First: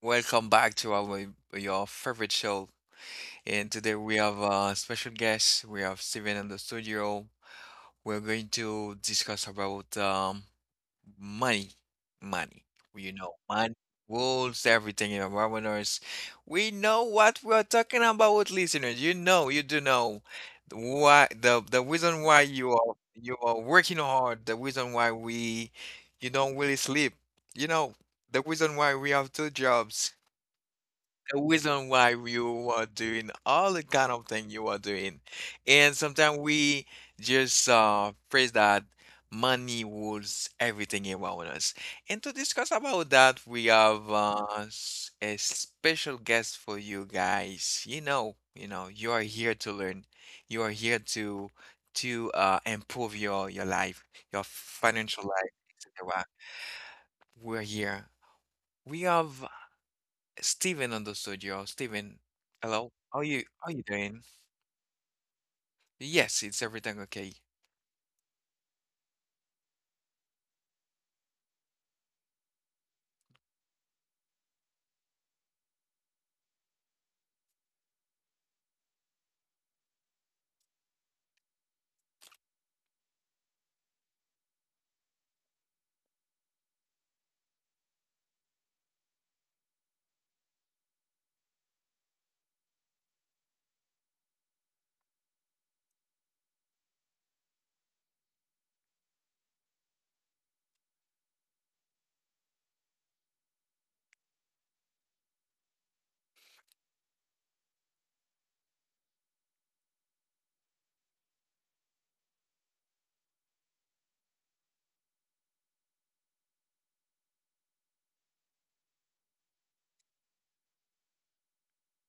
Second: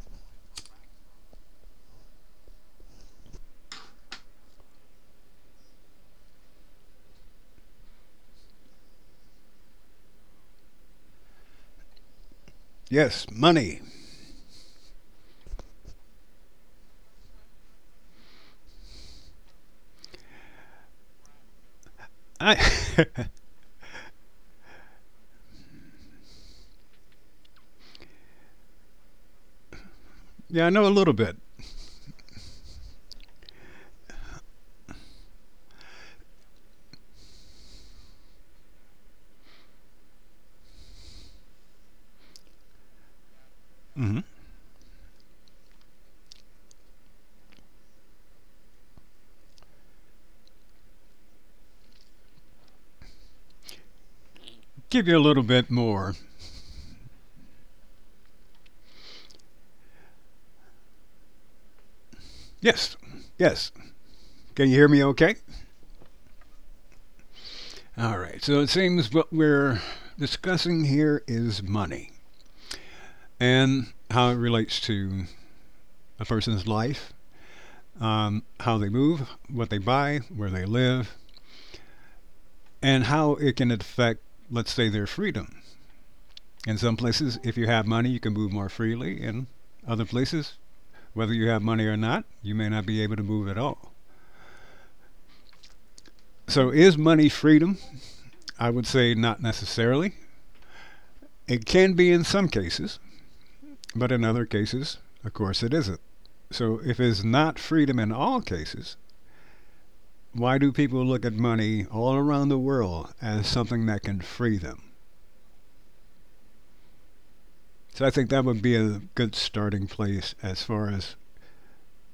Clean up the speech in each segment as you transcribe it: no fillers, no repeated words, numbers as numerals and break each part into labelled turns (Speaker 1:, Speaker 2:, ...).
Speaker 1: Welcome back to our your favorite show. And today we have a special guest. We have Steven in the studio. We're going to discuss about money, money.
Speaker 2: Yes,
Speaker 1: Money
Speaker 2: money.
Speaker 1: rules everything in webinars. We know what we're talking about with listeners. You do know why the reason why
Speaker 2: I
Speaker 1: you are you are working hard, the reason why we you don't really sleep. You know, the reason why we have two jobs,
Speaker 2: yeah, I know a little bit.
Speaker 1: the reason why you are doing all the kind of thing you are doing. And sometimes we just praise that money rules everything around us. And to discuss about that, we have
Speaker 2: Hmm
Speaker 1: a special guest for you guys. You are here to learn. You are here to improve your life, your
Speaker 2: Give you a
Speaker 1: financial
Speaker 2: little
Speaker 1: life,
Speaker 2: bit more.
Speaker 1: etc. We're here. We have Steven on the studio. Steven, hello.
Speaker 2: Yes,
Speaker 1: How you how
Speaker 2: yes.
Speaker 1: you doing?
Speaker 2: Can you hear me? Okay.
Speaker 1: Yes, it's everything okay.
Speaker 2: All right. So it seems what we're discussing here is money and how it relates to a person's life, how they move, what they buy, where they live, and how it can affect, let's say, their freedom. In some places, if you have money, you can move more freely. In other places, whether you have money or not, you may not be able to move at all. So, is money freedom? I would say not necessarily. It can be in some cases, but in other cases, of course, it isn't. So, if it's not freedom in all cases, why do people look at money all around the world as something that can free them? So, I think that would be a good starting place as far as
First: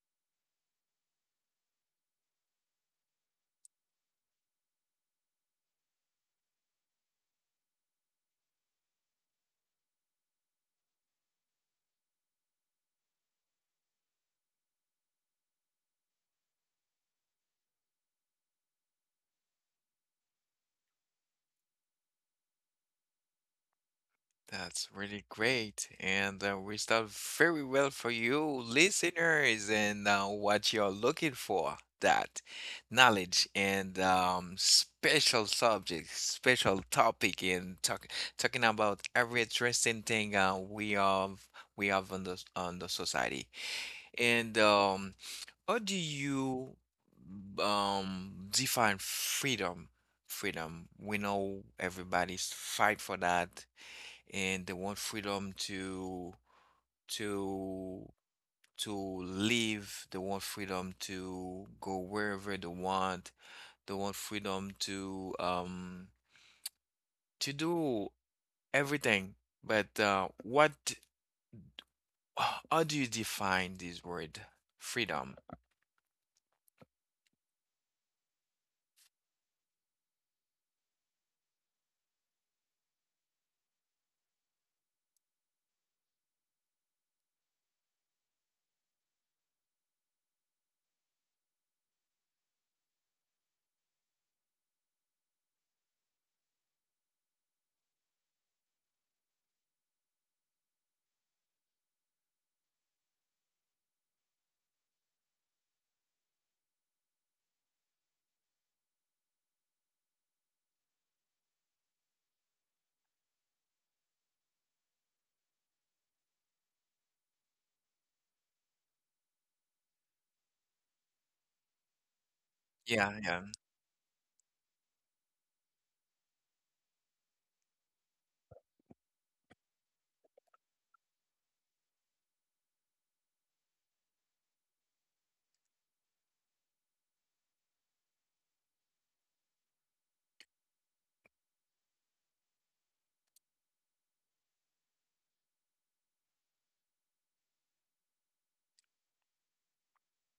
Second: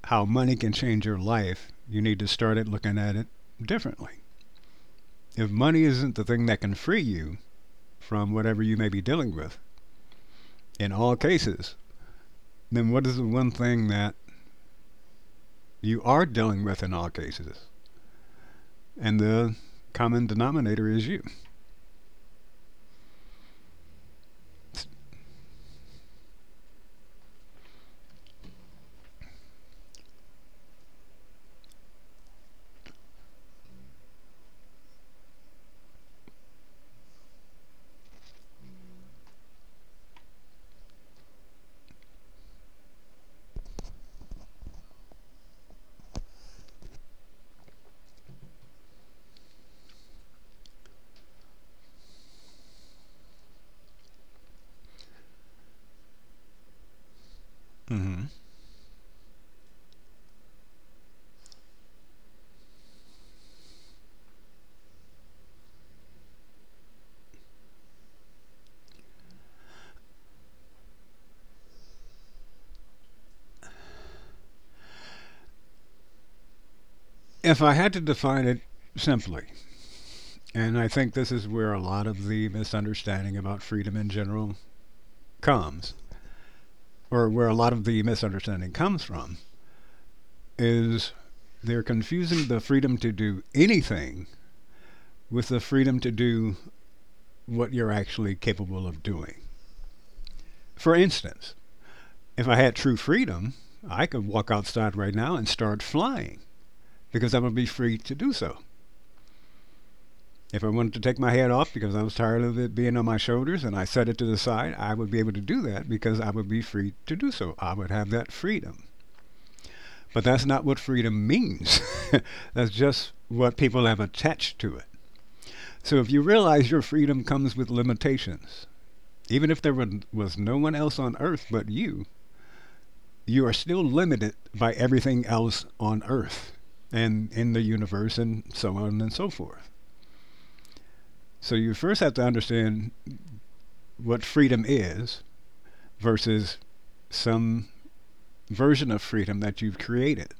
Speaker 2: how money can change your life. You need to start at looking at it differently. If money isn't the thing that can free you from whatever you may be dealing with, in all cases, then what is the one thing that you are dealing with in all cases? And the common denominator is you.
Speaker 1: That's really great. And we start very well for you listeners and what you're looking for, that knowledge and special subject, special topic and talking about every interesting thing we have on the society. And How do you define freedom? Freedom. We know everybody's fight for that, and they want freedom to to
Speaker 2: Hmm.
Speaker 1: to live. They want freedom to go wherever they want. They want freedom to do everything. But what? How do you define this word, freedom?
Speaker 2: If I had to define it simply, and I think this is where a lot of the misunderstanding about freedom in general comes, or where a lot of the misunderstanding comes from, is they're confusing the freedom to do anything with the freedom to do what you're actually capable of doing. For instance, if I had true freedom, I could walk outside right now and start flying because I would be free to do so. If I wanted to take my head off because I was tired of it being on my shoulders and I set it to the side, I would be able to do that because I would be free to do so. I would have that freedom. But that's not what freedom means. That's just
Speaker 1: Yeah, yeah.
Speaker 2: what people have attached to it. So if you realize your freedom comes with limitations, even if there was no one else on earth but you are still limited by everything else on earth and in the universe and so on and so forth. So you first have to understand what freedom is versus some version of freedom that you've created.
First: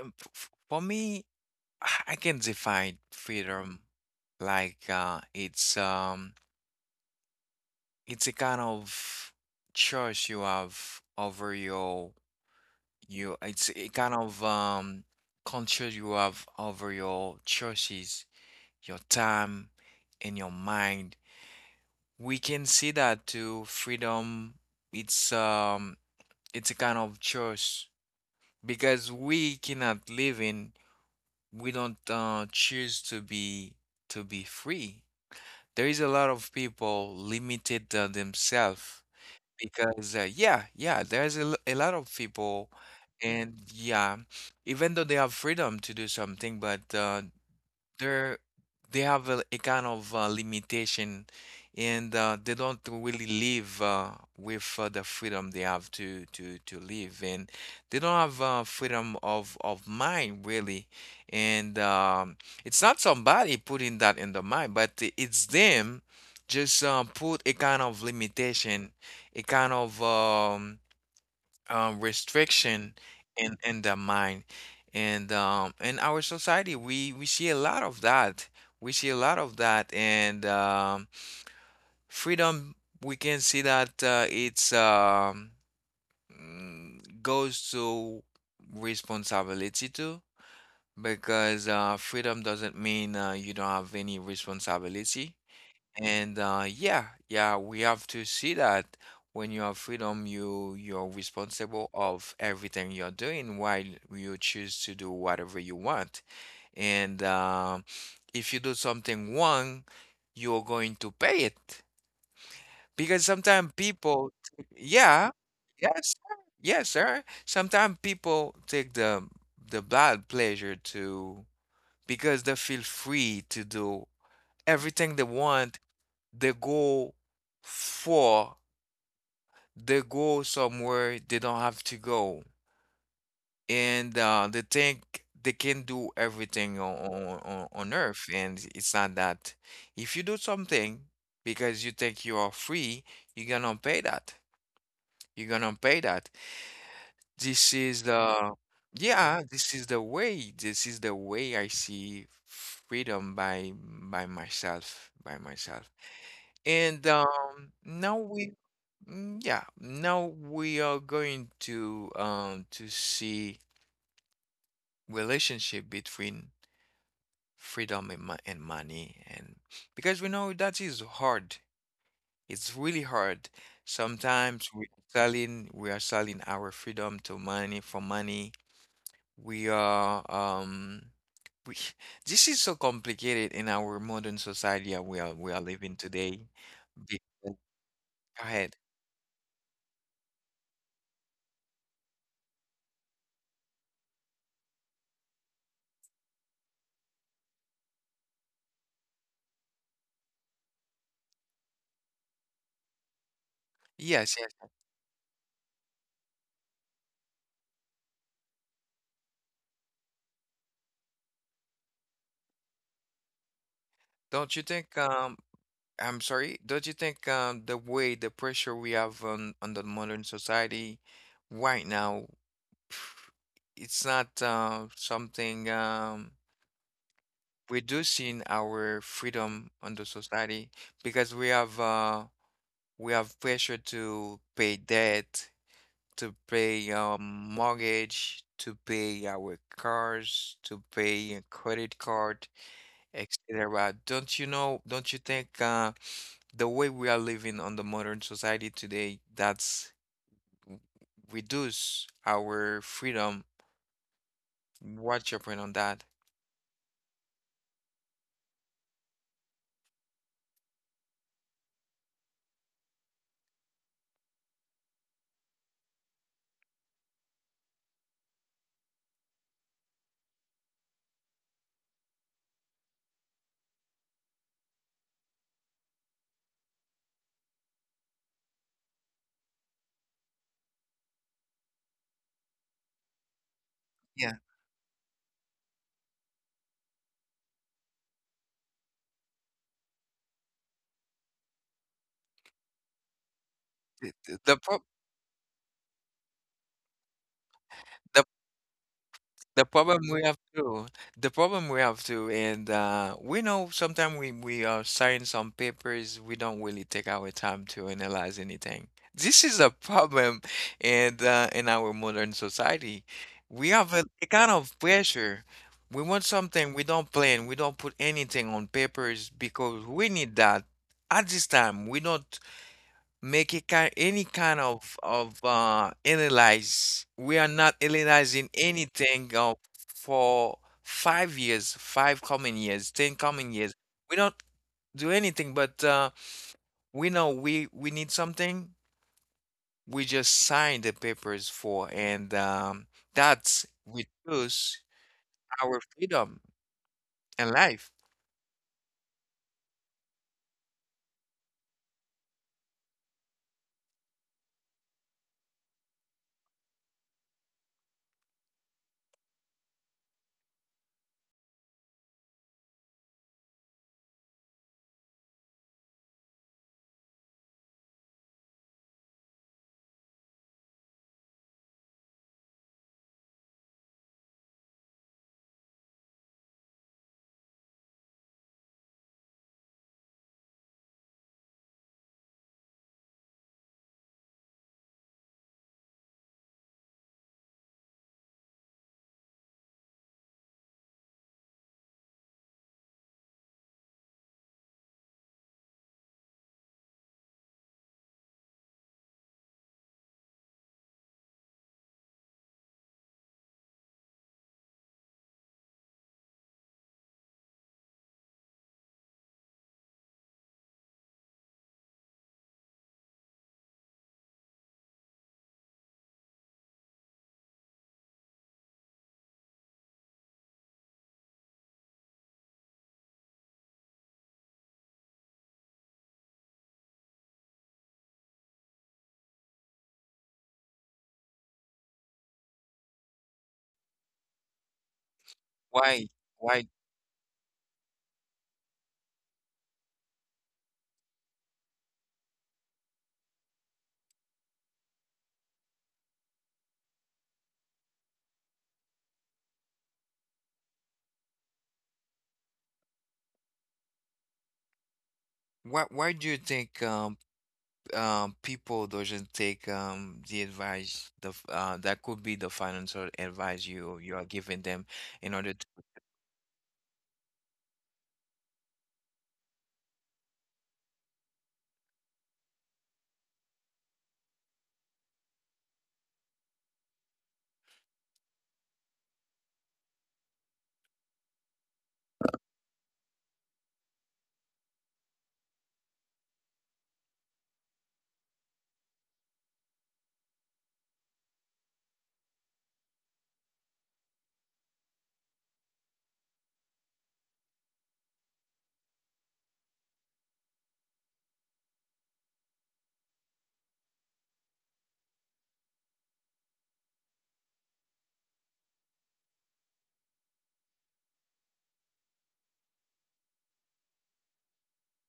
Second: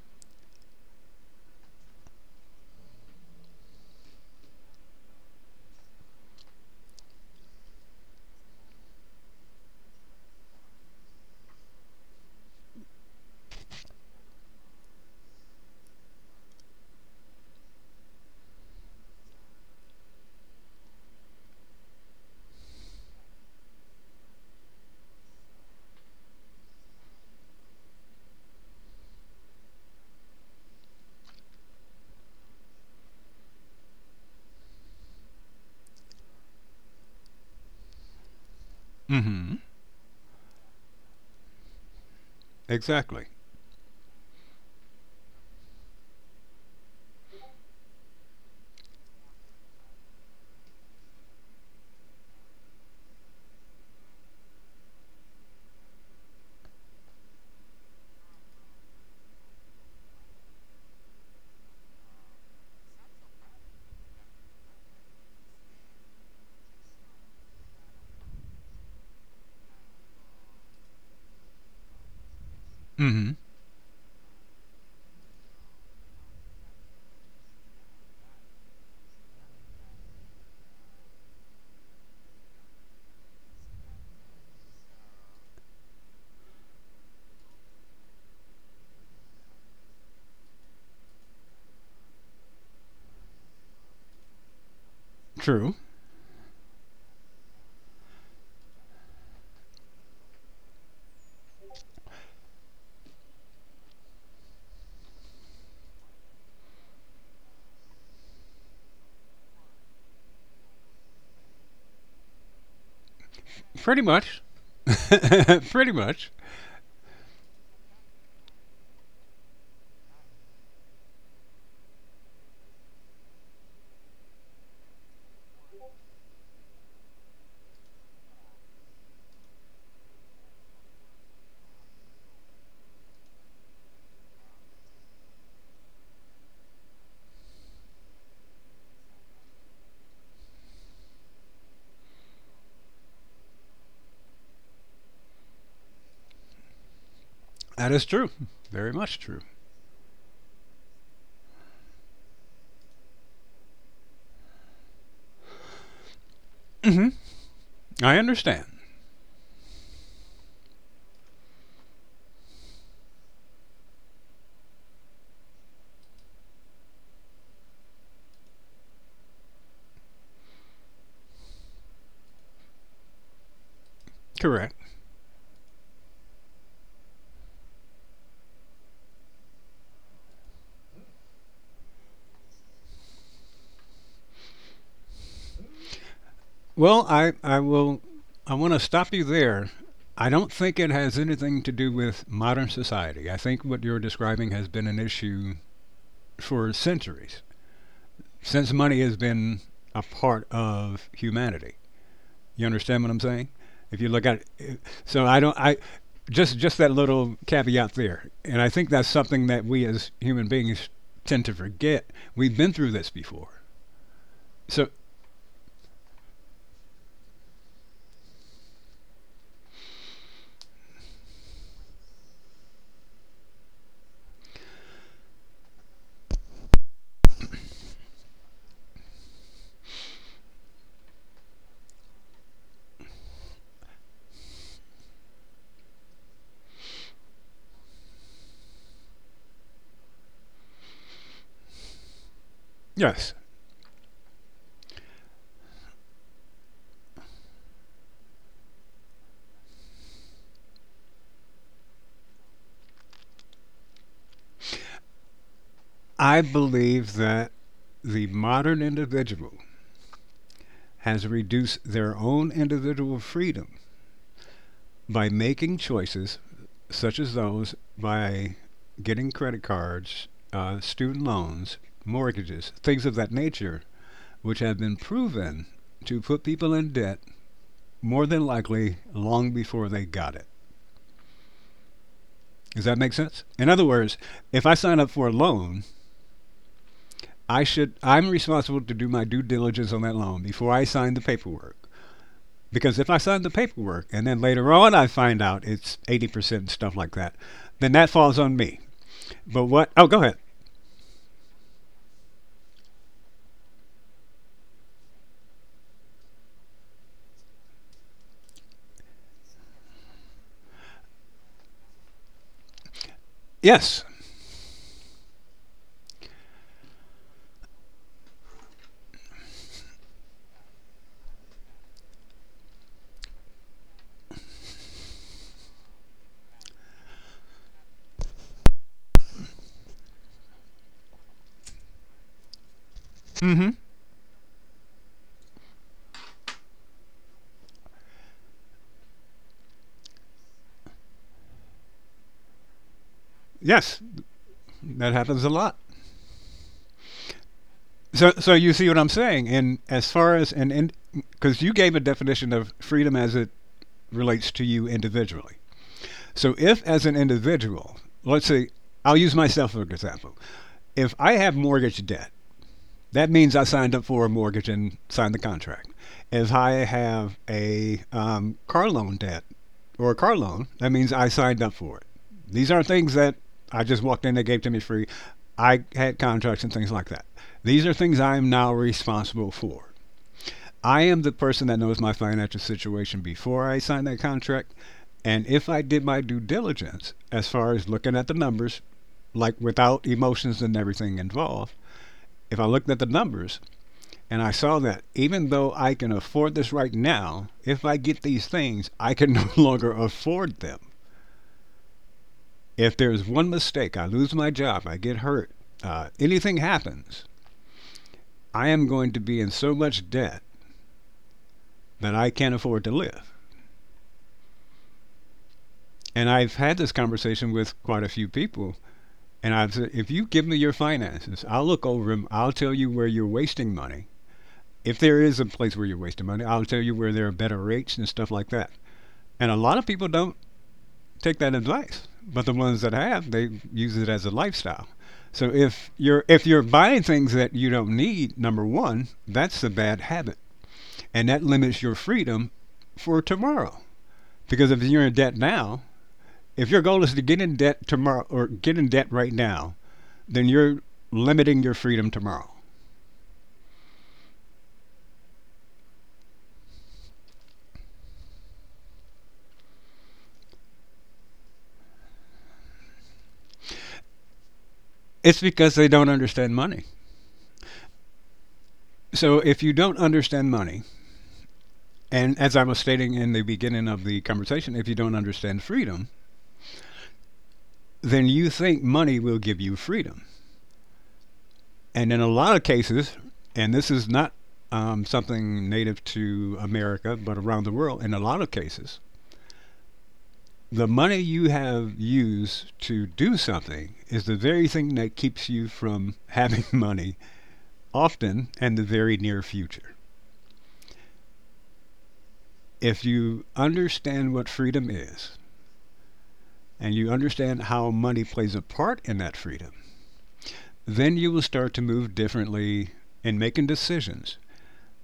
Speaker 1: For me. I can define freedom like it's a kind of choice you have over your you it's a kind of control you have over your choices, your time and your mind. We can see that too. Freedom, it's um it's a kind of choice because we cannot live in we don't choose to be free. There is a lot of people limited themselves
Speaker 2: Mm-hmm.
Speaker 1: because yeah, yeah, there's a lot of people,
Speaker 2: Exactly.
Speaker 1: and yeah, even though they have freedom to do something but they're they have a kind of limitation. And they don't really live with the freedom they have to to live, and they don't have freedom of mind really. And it's not somebody putting that in the mind, but it's them just put a kind of limitation, a kind of restriction
Speaker 2: Mm-hmm.
Speaker 1: in the mind. And in our society, we see a lot of that. We see a lot of that, and freedom. We can see that it's goes to responsibility too, because freedom doesn't mean you don't have any responsibility.
Speaker 2: True.
Speaker 1: And yeah, yeah, we have to see that when you have freedom, you're responsible of everything you're doing while you choose to do whatever you want. And if you do something wrong, you're going to pay it because sometimes
Speaker 2: Pretty
Speaker 1: people,
Speaker 2: much.
Speaker 1: yeah,
Speaker 2: Pretty
Speaker 1: yes,
Speaker 2: much.
Speaker 1: sir, yes, sir. Sometimes people take the bad pleasure to, because they feel free to do everything they want, they go for they go somewhere they don't have to go. And they think they can do everything on earth, and it's not that. If you do something because you think you are free, you're gonna pay that, you're gonna pay that. This
Speaker 2: That
Speaker 1: is
Speaker 2: is true.
Speaker 1: the
Speaker 2: Very much
Speaker 1: yeah,
Speaker 2: true.
Speaker 1: this is the way, I see freedom by myself, by myself. And
Speaker 2: Mm-hmm.
Speaker 1: now
Speaker 2: I
Speaker 1: we,
Speaker 2: understand.
Speaker 1: mm, yeah, now we are going to see relationship between freedom and, and money, and because we know that is hard. It's really hard. Sometimes
Speaker 2: Correct.
Speaker 1: we selling we are selling our freedom to money, for money. We are we this is so complicated in our modern society that we are living today.
Speaker 2: Well,
Speaker 1: Be-
Speaker 2: I will.
Speaker 1: Go
Speaker 2: I want
Speaker 1: ahead.
Speaker 2: to stop you there. I don't think it has anything to do with modern society. I think what you're describing has been an issue for centuries, since money has been a part of humanity. You understand what I'm saying? If you look
Speaker 1: Yes,
Speaker 2: at it,
Speaker 1: yes.
Speaker 2: so I don't. I just that little caveat there, and I think that's something that we as human beings tend to forget. We've been through this before.
Speaker 1: Don't you
Speaker 2: So
Speaker 1: think I'm sorry, don't you think the way, the pressure we have on the modern society right now, it's not something reducing our freedom on the society, because we have pressure to pay debt, to pay mortgage, to pay our cars, to pay a credit card,
Speaker 2: yes,
Speaker 1: etc. Don't you know, don't you think the way we are living on the modern society today, that's w- reduce our freedom? What's your point on that?
Speaker 2: I believe that the modern individual has reduced their own individual freedom by making choices such as those by getting credit cards, student loans, mortgages, things of that nature, which have been proven to put people in debt more than likely long before they got it. Does that make sense? In other words,
Speaker 1: Yeah.
Speaker 2: if I sign up for a loan, I'm responsible to do my due diligence on that loan before I sign the paperwork. Because if I sign the
Speaker 1: The,
Speaker 2: paperwork and
Speaker 1: the,
Speaker 2: then
Speaker 1: the
Speaker 2: later
Speaker 1: prob-
Speaker 2: on I find out it's 80% and stuff like that, then that falls on me.
Speaker 1: The
Speaker 2: But what?
Speaker 1: problem
Speaker 2: Oh,
Speaker 1: we
Speaker 2: go
Speaker 1: have
Speaker 2: ahead.
Speaker 1: too, the problem we have too, and we know sometimes we are signing some papers, we don't really take our time to analyze anything. This is a problem and in our modern society. We have a,
Speaker 2: Yes.
Speaker 1: a kind of pressure. We want something, we don't plan, we don't put anything on papers because we need that. At this time, we don't make a kind any kind of analyze. We are not analyzing anything for 5 years, 5 coming years, ten coming
Speaker 2: Mm-hmm.
Speaker 1: years. We don't do anything, but we know we need something. We just sign the papers for, and that's
Speaker 2: Yes.
Speaker 1: we choose
Speaker 2: That happens a
Speaker 1: our
Speaker 2: lot.
Speaker 1: freedom and life.
Speaker 2: So you see what I'm saying? And as far as, and Because you gave a definition of freedom as it relates to you individually. So, if as an individual, let's say, I'll use myself for example. If I have mortgage debt, that means I signed up for a mortgage and signed the contract. If I have a car loan debt or a car loan, that means I signed up for it. These aren't things that I just walked in, they gave to me free. I had contracts and things like that. These are things I am now responsible for. I am the person that knows my financial situation before I sign that contract. And if I did my due diligence as far as looking at the numbers, like without emotions and everything involved, if I looked at the numbers, and I saw that even though I can afford this right now, if I get these things, I can no longer afford them. If there's one mistake, I lose my job, I get hurt, anything happens, I am going to be in so much debt that I can't afford to live. And I've had this conversation with quite a few people. And I've said, if you give me your finances, I'll look over them. I'll tell you where you're wasting money. If there is a place where you're wasting money, I'll tell you where there are better rates and stuff like that. And a lot of people don't take that advice. But the ones that have, they use it as a lifestyle. So if
Speaker 1: Why?
Speaker 2: you're if
Speaker 1: Why?
Speaker 2: you're buying things that you don't need, number one, that's a bad habit, and that limits your freedom for tomorrow. Because if you're in debt now, if your goal is to get in debt tomorrow or get in debt right now, then you're limiting your freedom tomorrow.
Speaker 1: Why? Why do you think people doesn't take the advice, that could be the financial advice you are giving them in
Speaker 2: It's
Speaker 1: order to,
Speaker 2: because they don't understand money. So if you don't understand money, and as I was stating in the beginning of the conversation, if you don't understand freedom, then you think money will give you freedom. And in a lot of cases, and this is not something native to America, but around the world, in a lot of cases, the money you have used to do something is the very thing that keeps you from having money, often in the very near future. If you understand what freedom is, and you understand how money plays a part in that freedom, then you will start to move differently in making decisions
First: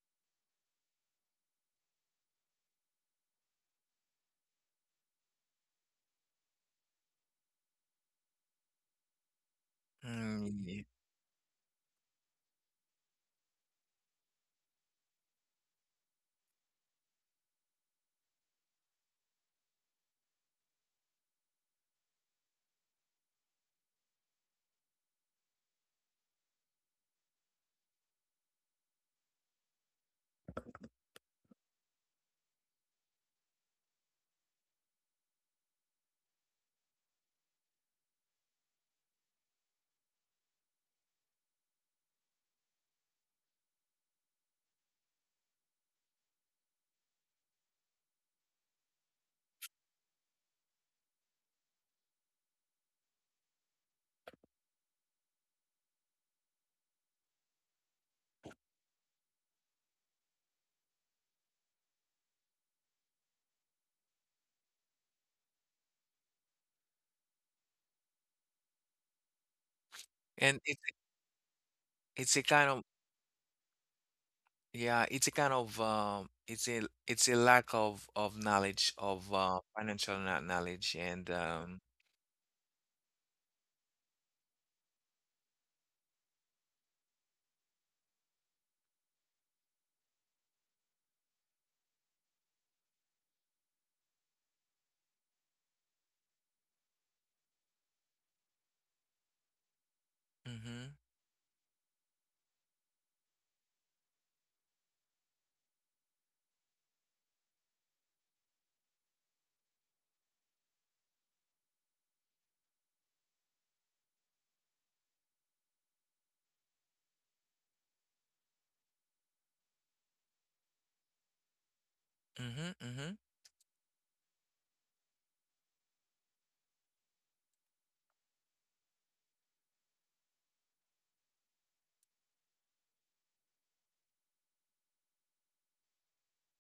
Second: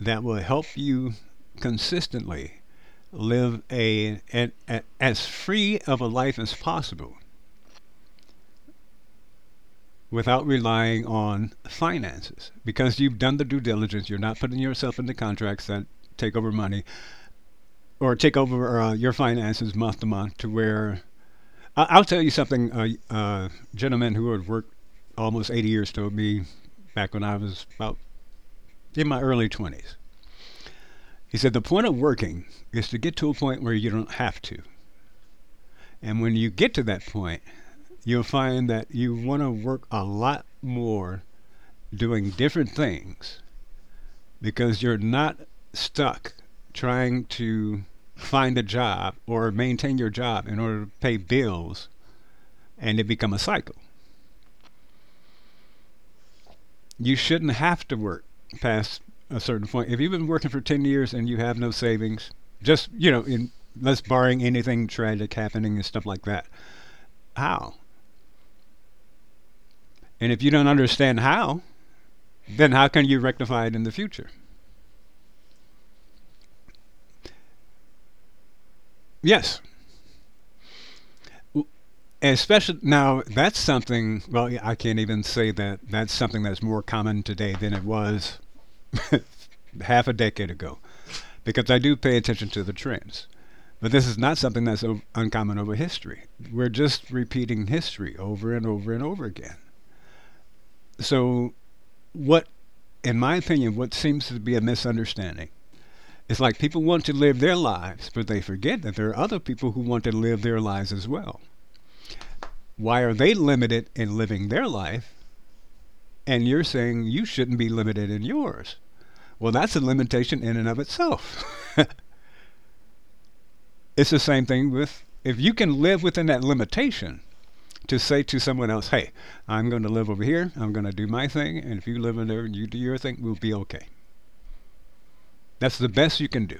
Speaker 2: that will help you consistently live a as free of a life as possible without
Speaker 1: mm,
Speaker 2: relying on finances because you've done the due diligence. You're not putting yourself into contracts that take over money or take over your finances month to month to where I'll tell you something. A uh, gentleman who had worked almost 80 years told me back when I was about in my early 20s. He said, the point of working is to get to a point where you don't have to. And when you get to that point, you'll find that you want to work a lot more doing different things because you're not stuck trying to find a job or maintain your job in order to pay bills and it become a cycle. You shouldn't have to work past a certain point. If you've been working for 10 years and you have no savings, just, you know, in let's barring anything tragic happening and stuff like that. How? And if you
Speaker 1: and
Speaker 2: don't
Speaker 1: it's
Speaker 2: understand how,
Speaker 1: a kind
Speaker 2: then
Speaker 1: of,
Speaker 2: how can you rectify it in the future?
Speaker 1: yeah, it's a kind of it's a lack of knowledge of
Speaker 2: Yes,
Speaker 1: financial knowledge. And
Speaker 2: especially now, that's something. Well, yeah, I can't even say that that's something that's more common today than it was half a decade ago, because I do pay attention to the trends. But this is not something that's uncommon over history. We're just repeating history over and over and over again.
Speaker 1: hmm,
Speaker 2: So, what, in my opinion, what seems to be a misunderstanding is like people want to live their lives, but they forget that there are other people who want to live their lives as well. Why are they limited in living their life and you're saying you shouldn't be limited in yours. Well, that's a limitation in and of itself.
Speaker 1: hmm, hmm,
Speaker 2: It's the same thing with if you can live within that limitation to say to someone else, hey, I'm going to live over here, I'm going to do my thing, and if you live in there and you do your thing, we'll be okay. That's the best you can do.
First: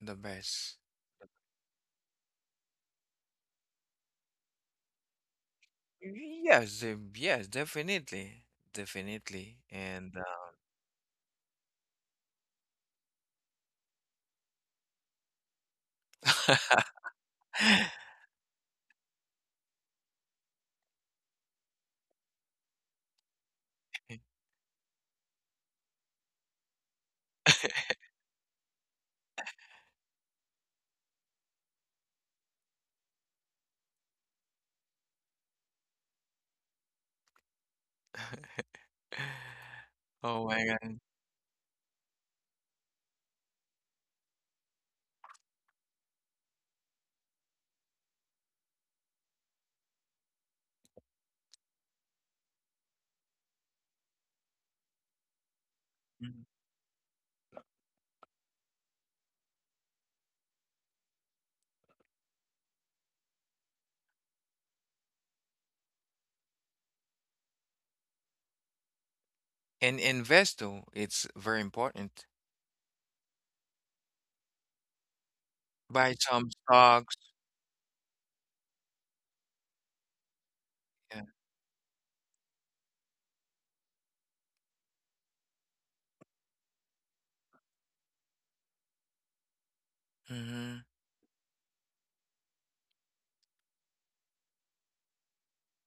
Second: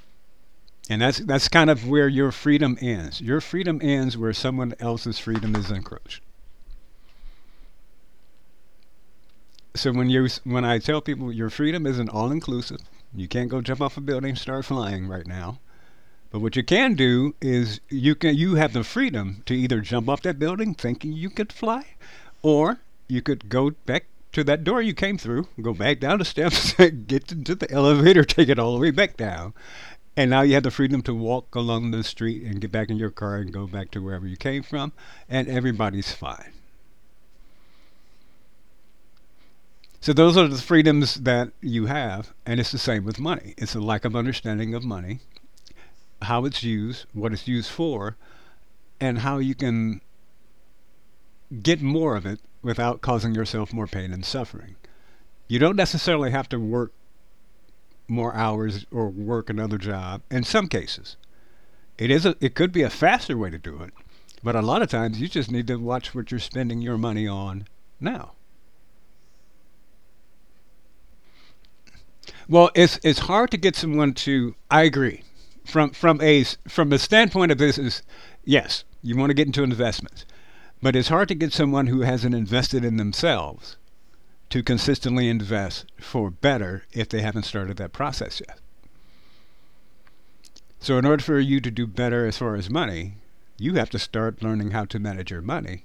Speaker 1: the best,
Speaker 2: And that's kind of where your freedom ends. Your freedom ends where someone else's freedom is encroached.
Speaker 1: yes, yes, definitely, definitely.
Speaker 2: So
Speaker 1: And
Speaker 2: when I tell people your freedom isn't all inclusive, you can't go jump off a building and start flying right now. But what you can do is you have the freedom to either jump off that building thinking you could fly, or you could go back to that door you came through, go back down the steps, get into the elevator, take it all the way back down. And now you have the freedom to walk along the street and get back in your car and go back to wherever you came from, and everybody's fine. So those
Speaker 1: oh
Speaker 2: are the
Speaker 1: my
Speaker 2: freedoms that you have, and it's the same with money. It's a lack of understanding of money, how it's used, what it's used for, and how you can get more of it without causing yourself more pain and suffering. You don't necessarily
Speaker 1: God.
Speaker 2: have to work more hours or work another job. In some cases, it could be a faster way to do it, but a lot of times you just need to watch what you're spending your money on now.
Speaker 1: And invest though, it's very important.
Speaker 2: Well, it's hard to get someone to. I agree. From
Speaker 1: Buy
Speaker 2: from a
Speaker 1: some
Speaker 2: s- from the
Speaker 1: stocks.
Speaker 2: standpoint of business, yes, you want to get into investments, but it's
Speaker 1: Yeah.
Speaker 2: hard to get someone who hasn't invested in themselves to consistently invest for better if they haven't started that process yet.
Speaker 1: Hmm.
Speaker 2: So, in order for you to do better as far as money, you have to start learning how to manage your money.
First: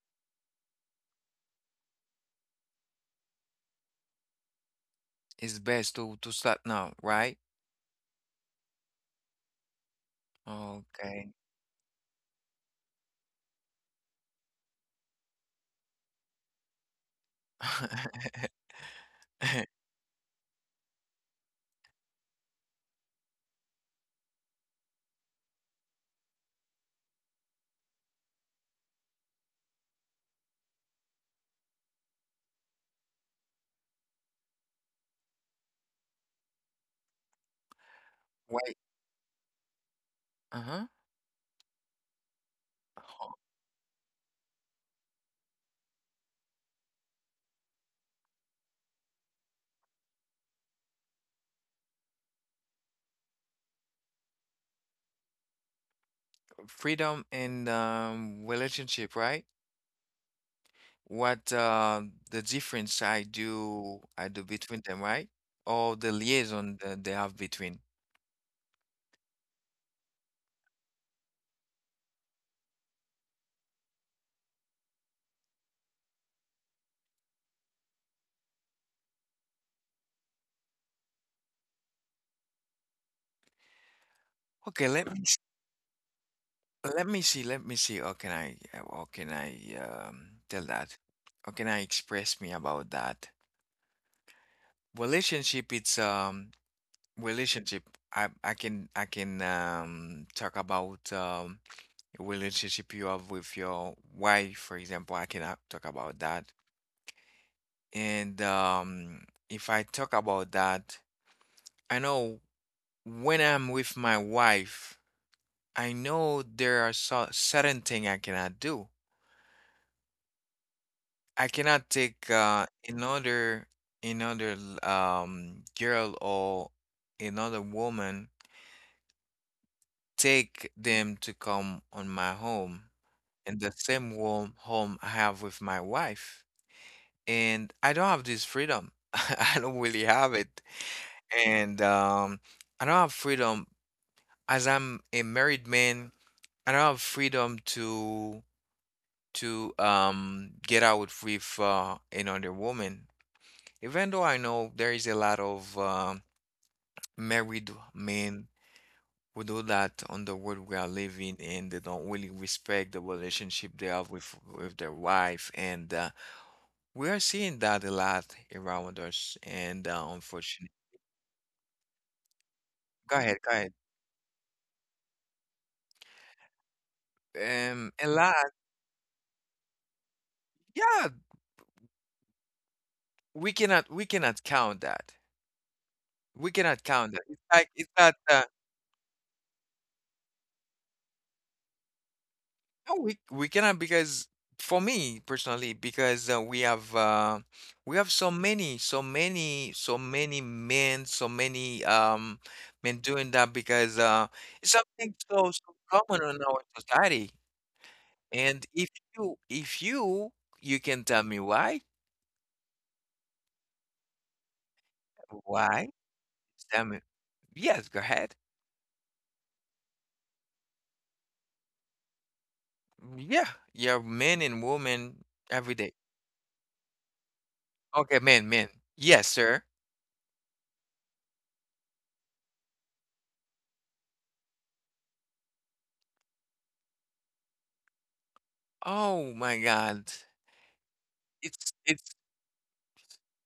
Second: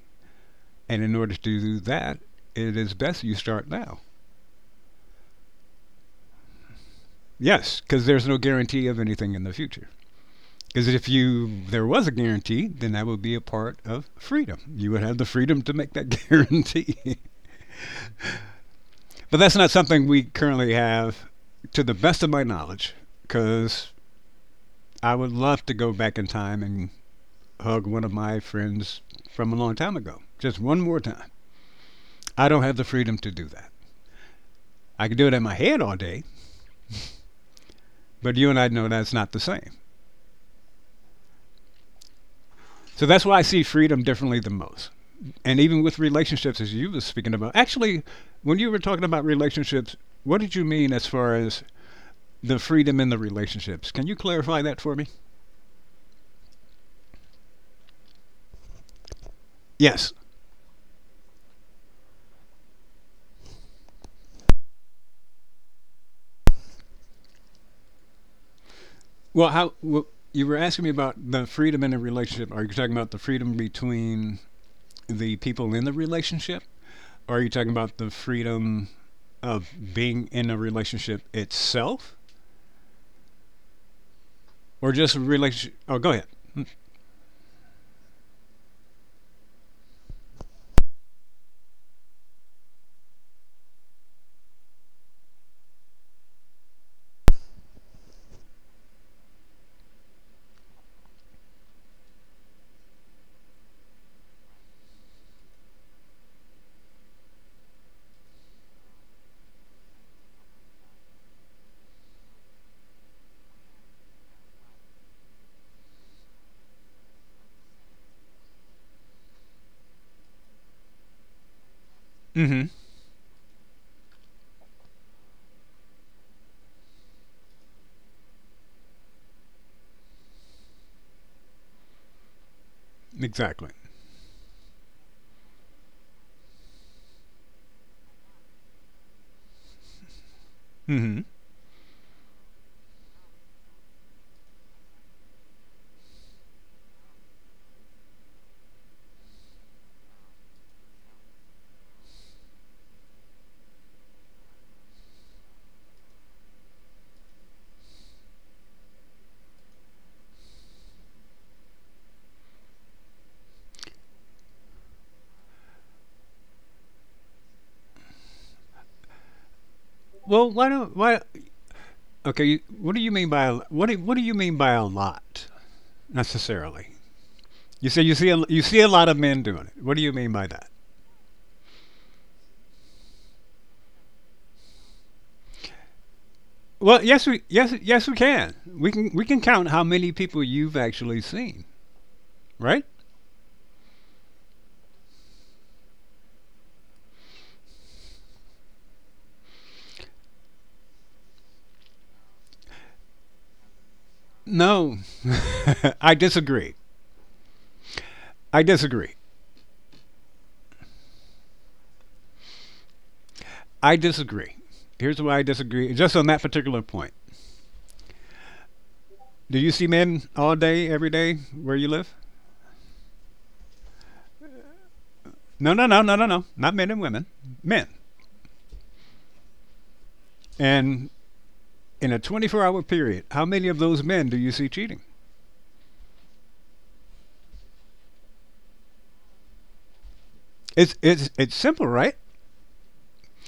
Speaker 2: And in order to do that, it is best you start now.
Speaker 1: It's best to start now, right?
Speaker 2: Yes, because there's no guarantee of anything in the future. Because if
Speaker 1: Okay.
Speaker 2: you there was a guarantee, then that would be a part of freedom. You would have the freedom to make that guarantee. But that's not something we currently have, to the best of my knowledge. Because I would love to go back in time and hug one of my friends from a long time ago, just one more time. I don't have the freedom to do that. I can do it in my head all day, but you and I
Speaker 1: Wait.
Speaker 2: know that's not the same.
Speaker 1: Uh-huh.
Speaker 2: So that's why I see freedom differently than most. And even with relationships, as you were speaking about, actually, when you were talking about relationships, what did you mean as far as the freedom in the relationships? Can you clarify that for me?
Speaker 1: Freedom and relationship, right?
Speaker 2: Yes.
Speaker 1: What the difference I do between them, right? Or the liaison that they have between.
Speaker 2: Well, you were asking me about the freedom in a relationship. Are you talking about the freedom between the people in the relationship? Or are you talking about the freedom of being in a relationship itself,
Speaker 1: Okay,
Speaker 2: or just a relationship? Oh, go ahead.
Speaker 1: let me see. How can I tell that? How can I express me about that? Relationship, it's relationship. I can talk about relationship you have with your wife, for example. I can talk about that. And if I talk about that, I know when I'm with my wife, I know there are so certain thing I cannot do. I cannot take
Speaker 2: Mm-hmm.
Speaker 1: another another girl or another woman, take them to come on my home, in
Speaker 2: Exactly.
Speaker 1: the same warm home I have with my wife. And I don't have this freedom. I don't really have it.
Speaker 2: Mm-hmm.
Speaker 1: And I don't have freedom as I'm a married man. I don't have freedom to get out with another woman. Even though I know there is a lot of married men. We do that on the world we are living in, they don't really respect the relationship they have with their wife, and we are seeing that a lot around us. And
Speaker 2: Well, why
Speaker 1: unfortunately,
Speaker 2: don't why? Okay, you- what do you
Speaker 1: go
Speaker 2: mean
Speaker 1: ahead,
Speaker 2: by
Speaker 1: go
Speaker 2: a-
Speaker 1: ahead.
Speaker 2: what? Do, what do you mean by a lot necessarily? You say
Speaker 1: A lot,
Speaker 2: you see a lot of men doing it. What do you mean by that?
Speaker 1: yeah. We cannot count that. We cannot
Speaker 2: Well,
Speaker 1: count that.
Speaker 2: yes,
Speaker 1: It's
Speaker 2: we
Speaker 1: like
Speaker 2: yes
Speaker 1: it's
Speaker 2: yes we
Speaker 1: that.
Speaker 2: can. We can count how many people you've actually seen, right?
Speaker 1: No, we cannot, because for me personally, because we have so many, so many, so many men doing that, because it's
Speaker 2: No,
Speaker 1: something so
Speaker 2: I
Speaker 1: common in our
Speaker 2: disagree.
Speaker 1: society.
Speaker 2: I
Speaker 1: And if
Speaker 2: disagree.
Speaker 1: you if you you can tell me why
Speaker 2: I disagree. Here's why I
Speaker 1: why
Speaker 2: disagree. Just on that particular
Speaker 1: tell me,
Speaker 2: point,
Speaker 1: yes, go ahead.
Speaker 2: do you see men all day, every day, where you live?
Speaker 1: Yeah, yeah, men and women
Speaker 2: No,
Speaker 1: every
Speaker 2: no,
Speaker 1: day.
Speaker 2: no, no, no, no. Not men and women. Men.
Speaker 1: Okay, men, men, yes, sir.
Speaker 2: And in a 24-hour period, how many of those men do you see cheating?
Speaker 1: Oh my God,
Speaker 2: It's
Speaker 1: it's
Speaker 2: simple,
Speaker 1: it's
Speaker 2: right?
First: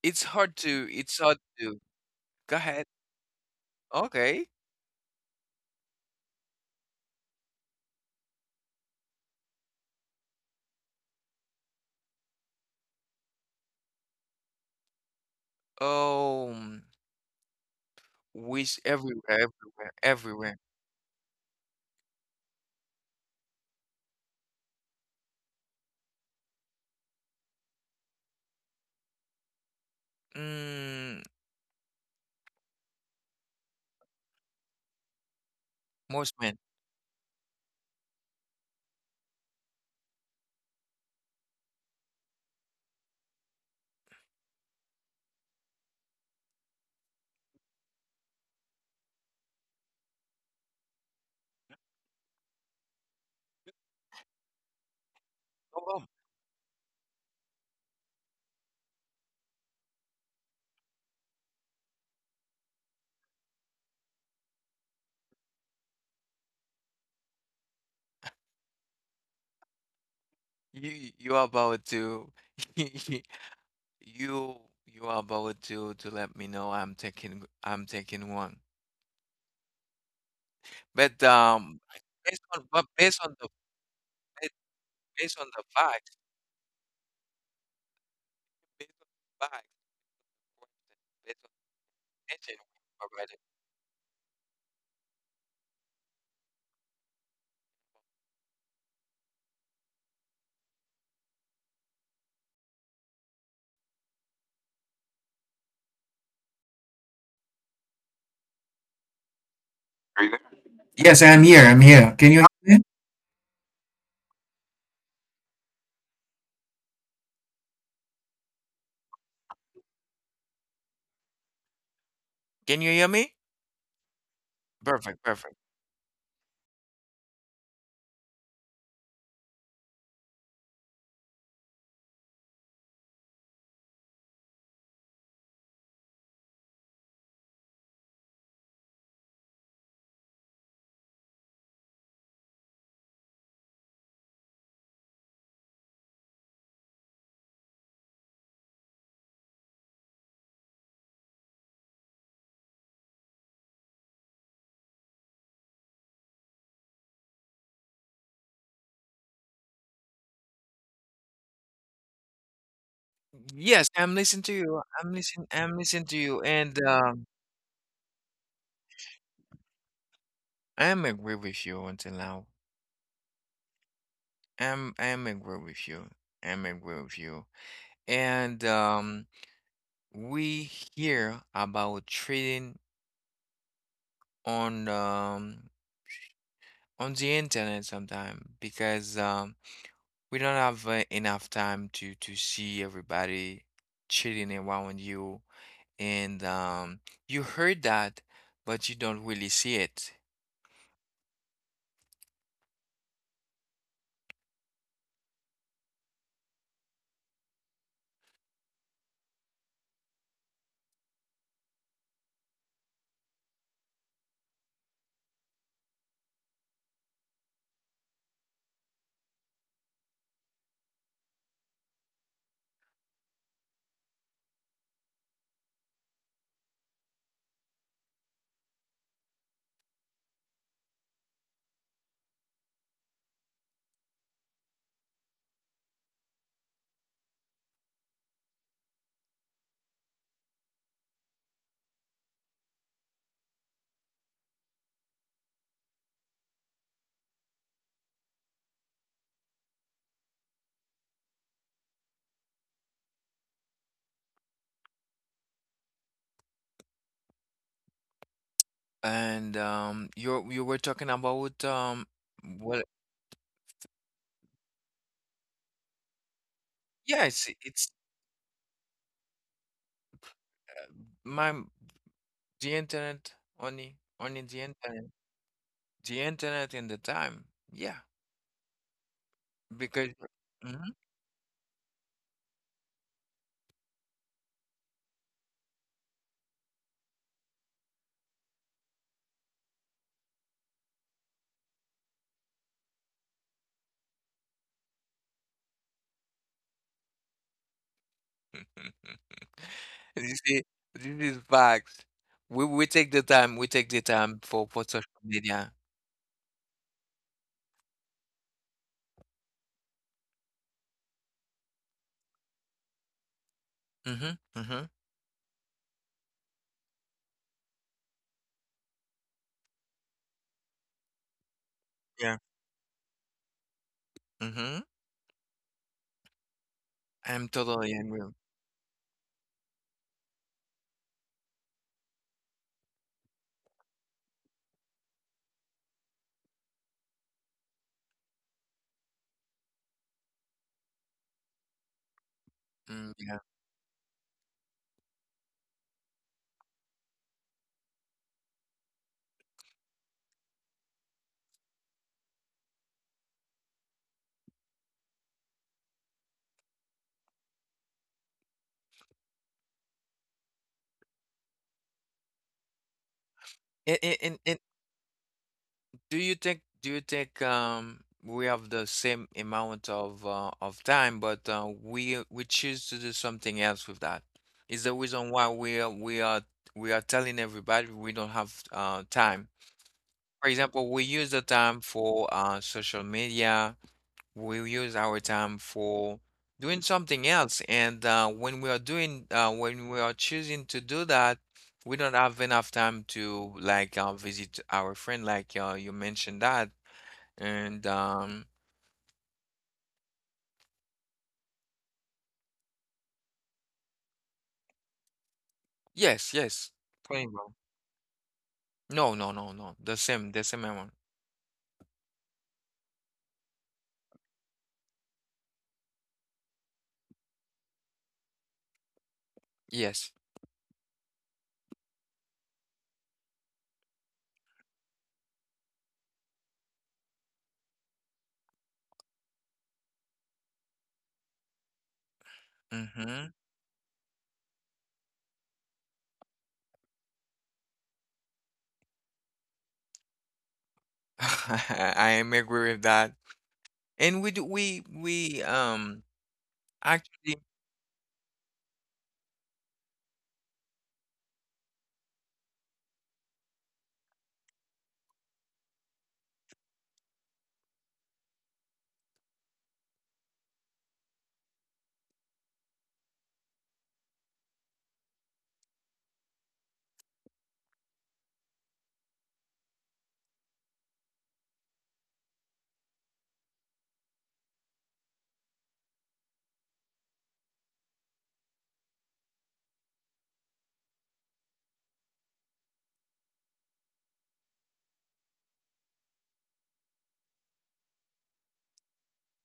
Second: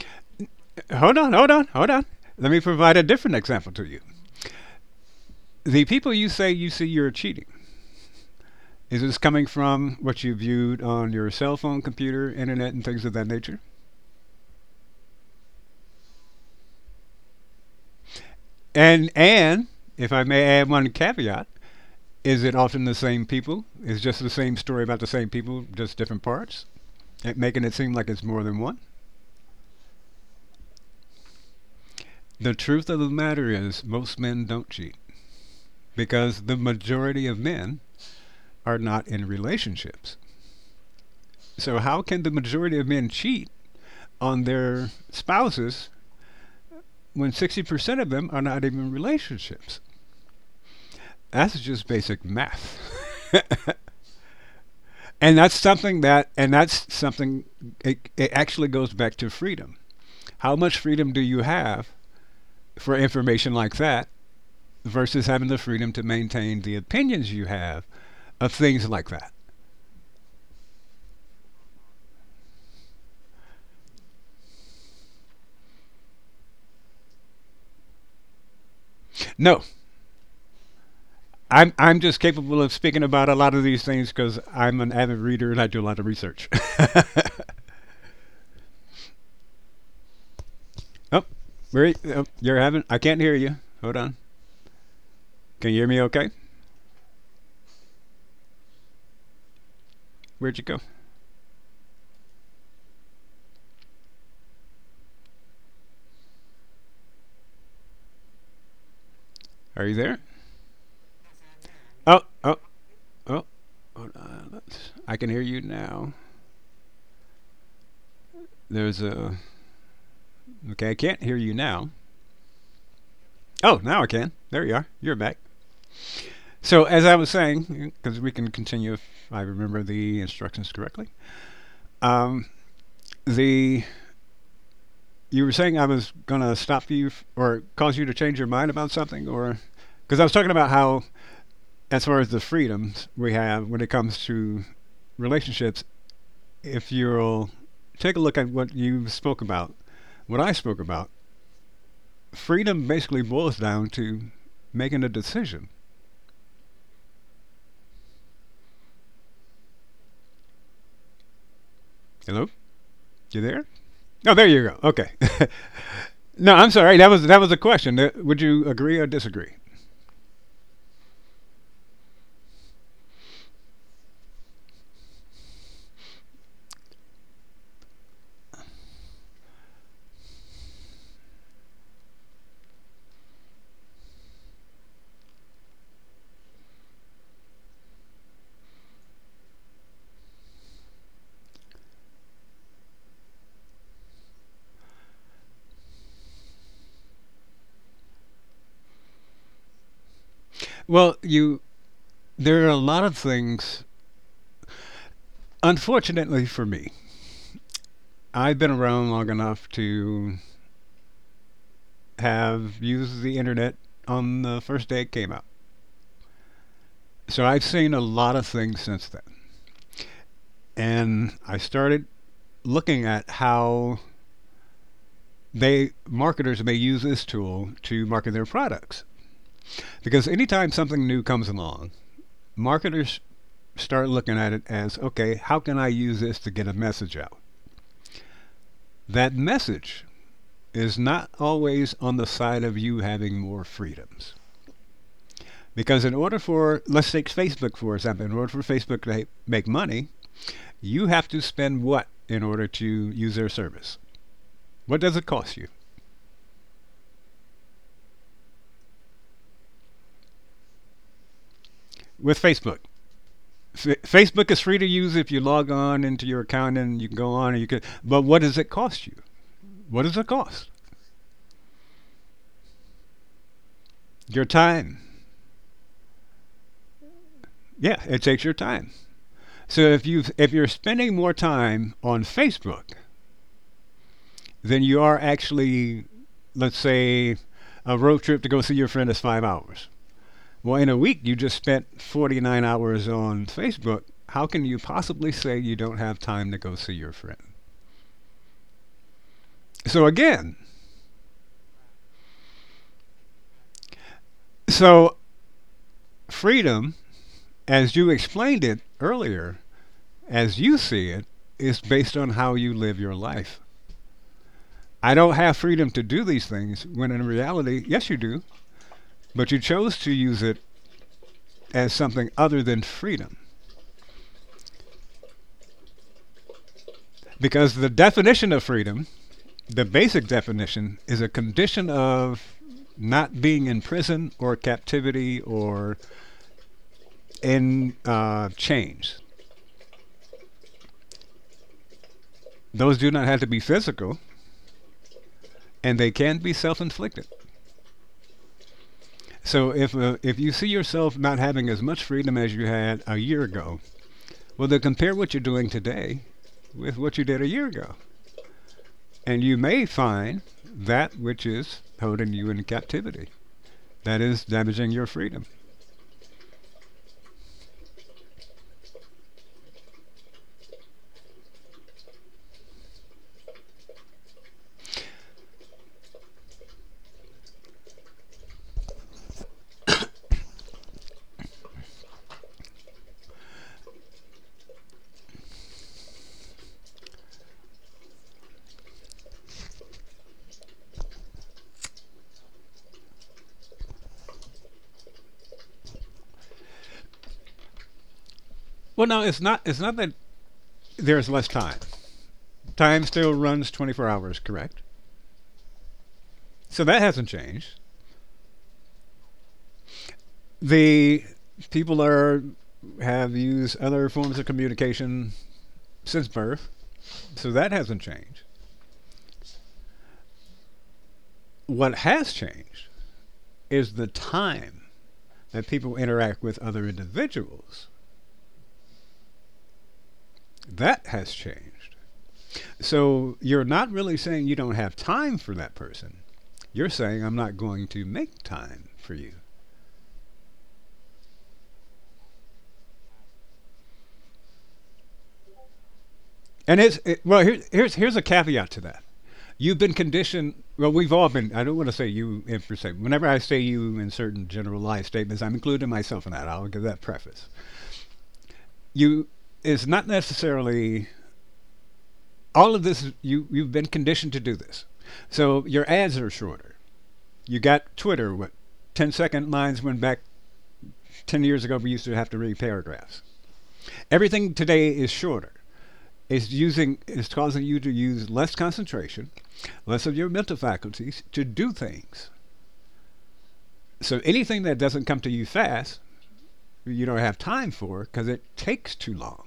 Speaker 1: It's hard to
Speaker 2: Hold
Speaker 1: it's
Speaker 2: on,
Speaker 1: hard
Speaker 2: hold on,
Speaker 1: to
Speaker 2: hold on. Let
Speaker 1: go
Speaker 2: me
Speaker 1: ahead.
Speaker 2: provide a different example to you.
Speaker 1: Okay.
Speaker 2: The people you say you see you're cheating. Is this coming from what you viewed on your cell phone, computer, internet, and things of that nature?
Speaker 1: Um, Wish everywhere,
Speaker 2: And
Speaker 1: everywhere,
Speaker 2: if I may
Speaker 1: everywhere.
Speaker 2: add one caveat, is it often the same people? Is just the same story about the same people, just different parts? Making it seem like it's more than one.
Speaker 1: Mm,
Speaker 2: The truth of the matter is, most men don't cheat
Speaker 1: most
Speaker 2: because the
Speaker 1: men.
Speaker 2: majority of men are not in relationships. So, how can the majority of men cheat on their spouses when 60% of them are not even in relationships? That's just basic math. And that's something
Speaker 1: Oh.
Speaker 2: that, and that's something, it actually goes back to freedom. How much freedom do you have for information like that versus having the freedom to maintain the opinions you have of things like that.
Speaker 1: You are about to you you are about to let me know I'm taking one.
Speaker 2: No,
Speaker 1: But
Speaker 2: I'm I'm just
Speaker 1: based
Speaker 2: capable
Speaker 1: on,
Speaker 2: of
Speaker 1: but
Speaker 2: speaking
Speaker 1: based
Speaker 2: about a
Speaker 1: on the
Speaker 2: lot of these things because
Speaker 1: ba-
Speaker 2: I'm an avid
Speaker 1: based on
Speaker 2: reader and
Speaker 1: the
Speaker 2: I do a lot of
Speaker 1: facts,
Speaker 2: research.
Speaker 1: based on the facts,
Speaker 2: Oh,
Speaker 1: based on
Speaker 2: where oh,
Speaker 1: the
Speaker 2: you're
Speaker 1: nature
Speaker 2: having? I can't hear
Speaker 1: provided.
Speaker 2: you. Hold on. Can you hear me? Okay. Where'd you go? Are you there?
Speaker 1: Yes.
Speaker 2: Oh, oh, oh. I can hear you now. There's a okay. I can't hear you now.
Speaker 1: Can you hear me?
Speaker 2: Oh, now I can. There you are. You're
Speaker 1: Perfect,
Speaker 2: back.
Speaker 1: perfect.
Speaker 2: So as I was saying, because we can continue if I remember the instructions correctly. Um, the You were saying I was going to stop you or cause you to change your mind about something, or because I was talking about how, as far as the freedoms we have when it comes to relationships, if you'll take a look at what you spoke about, what I spoke about, freedom basically boils down to making a decision. Hello, you there?
Speaker 1: Yes, I'm
Speaker 2: Oh, there
Speaker 1: listening to
Speaker 2: you go.
Speaker 1: you.
Speaker 2: Okay.
Speaker 1: I'm listening. I'm listening to you,
Speaker 2: No, I'm
Speaker 1: and
Speaker 2: sorry. That was that was a question. Would you agree or disagree?
Speaker 1: I am agree with you until now. I am agree with you. I'm agree with you. And we hear about trading on um on the internet sometimes, because we don't have enough time to see everybody trading around you, and you heard that, but you don't really see it.
Speaker 2: Well, you there are a lot of things, unfortunately for me, I've been around long enough to have used the internet on the first day it came out. So I've seen a lot of things since then. And I started looking at how they marketers may use this tool to market their products. Because anytime something new comes along, marketers start looking at it as, okay, how can I use this to get a message out? That message is not always on the side of you having more freedoms. Because in order for, let's take Facebook for example, in order for Facebook to make money, you have to spend what in order to use their service? What does it cost you
Speaker 1: And you were talking about
Speaker 2: with Facebook?
Speaker 1: well,
Speaker 2: F- Facebook is free to use if you log on into your account and you can
Speaker 1: yeah,
Speaker 2: go
Speaker 1: it's
Speaker 2: on and you can.
Speaker 1: it's
Speaker 2: But what does it cost you? What does it cost?
Speaker 1: my the internet, only
Speaker 2: Your
Speaker 1: only the
Speaker 2: time.
Speaker 1: internet, the internet and the time,
Speaker 2: Yeah,
Speaker 1: yeah,
Speaker 2: it takes your time. So
Speaker 1: because,
Speaker 2: if you're
Speaker 1: mhm.
Speaker 2: spending more time on Facebook than you are actually, let's say, a road trip to go see your friend is 5 hours. Well, in a week you just spent 49 hours on Facebook. How can you possibly say you don't have time to go see your friend? So,
Speaker 1: You
Speaker 2: again,
Speaker 1: see, this is facts. We take the time, for
Speaker 2: so
Speaker 1: social media.
Speaker 2: freedom, as you explained it earlier, as you see it, is based on how you live your life.
Speaker 1: Mm-hmm. Mm-hmm.
Speaker 2: I don't have freedom to do these things when in reality, yes, you do, but you chose to use it as something
Speaker 1: Yeah.
Speaker 2: other than freedom.
Speaker 1: Mm-hmm. I'm
Speaker 2: Because the
Speaker 1: totally agree.
Speaker 2: definition of freedom, the basic definition is a condition of not being in prison or captivity or in chains. Those do
Speaker 1: Mm,
Speaker 2: not have
Speaker 1: yeah.
Speaker 2: to be physical, and they can be self-inflicted. So if you see yourself not having as much freedom as you had a year ago, well, then compare what you're doing today with what you did a year ago, and you may find that which is holding you in captivity.
Speaker 1: And,
Speaker 2: That is
Speaker 1: and,
Speaker 2: damaging your freedom.
Speaker 1: do you think we have the same amount of time, but we choose to do something else with that? Is the reason why we are telling everybody we don't have time. For example, we use the time for social media. We use our time for doing something else, and when we are choosing to do that, we don't have enough time to like visit our friend, like you mentioned that, and
Speaker 2: Well, no, it's not. It's not that there's less time. Time still runs 24 hours, correct?
Speaker 1: yes, yes,
Speaker 2: So that hasn't
Speaker 1: plain one.
Speaker 2: changed.
Speaker 1: No, no, no, no. The same one.
Speaker 2: The People are have used other forms of communication since birth, so that hasn't changed.
Speaker 1: Yes.
Speaker 2: What has changed is the time that people interact with other individuals. That has changed.
Speaker 1: Mm-hmm.
Speaker 2: So you're not really saying you don't have time for that person. You're saying I'm not going to make time for you.
Speaker 1: I am agree with that. And we do, we
Speaker 2: And it's it,
Speaker 1: actually.
Speaker 2: well. Here, here's a caveat to that. You've been conditioned. Well, we've all been. I don't want to say you in per se. Whenever I say you in certain generalized statements, I'm including myself in that. I'll give that preface. You is not necessarily all of this. You've been conditioned to do this. So your ads are shorter. You got Twitter. What 10 second lines went back 10 years ago we used to have to read paragraphs. Everything today is shorter. Is causing you to use less concentration, less of your mental faculties to do things. So anything that doesn't come to you fast, you don't have time for because it takes too long.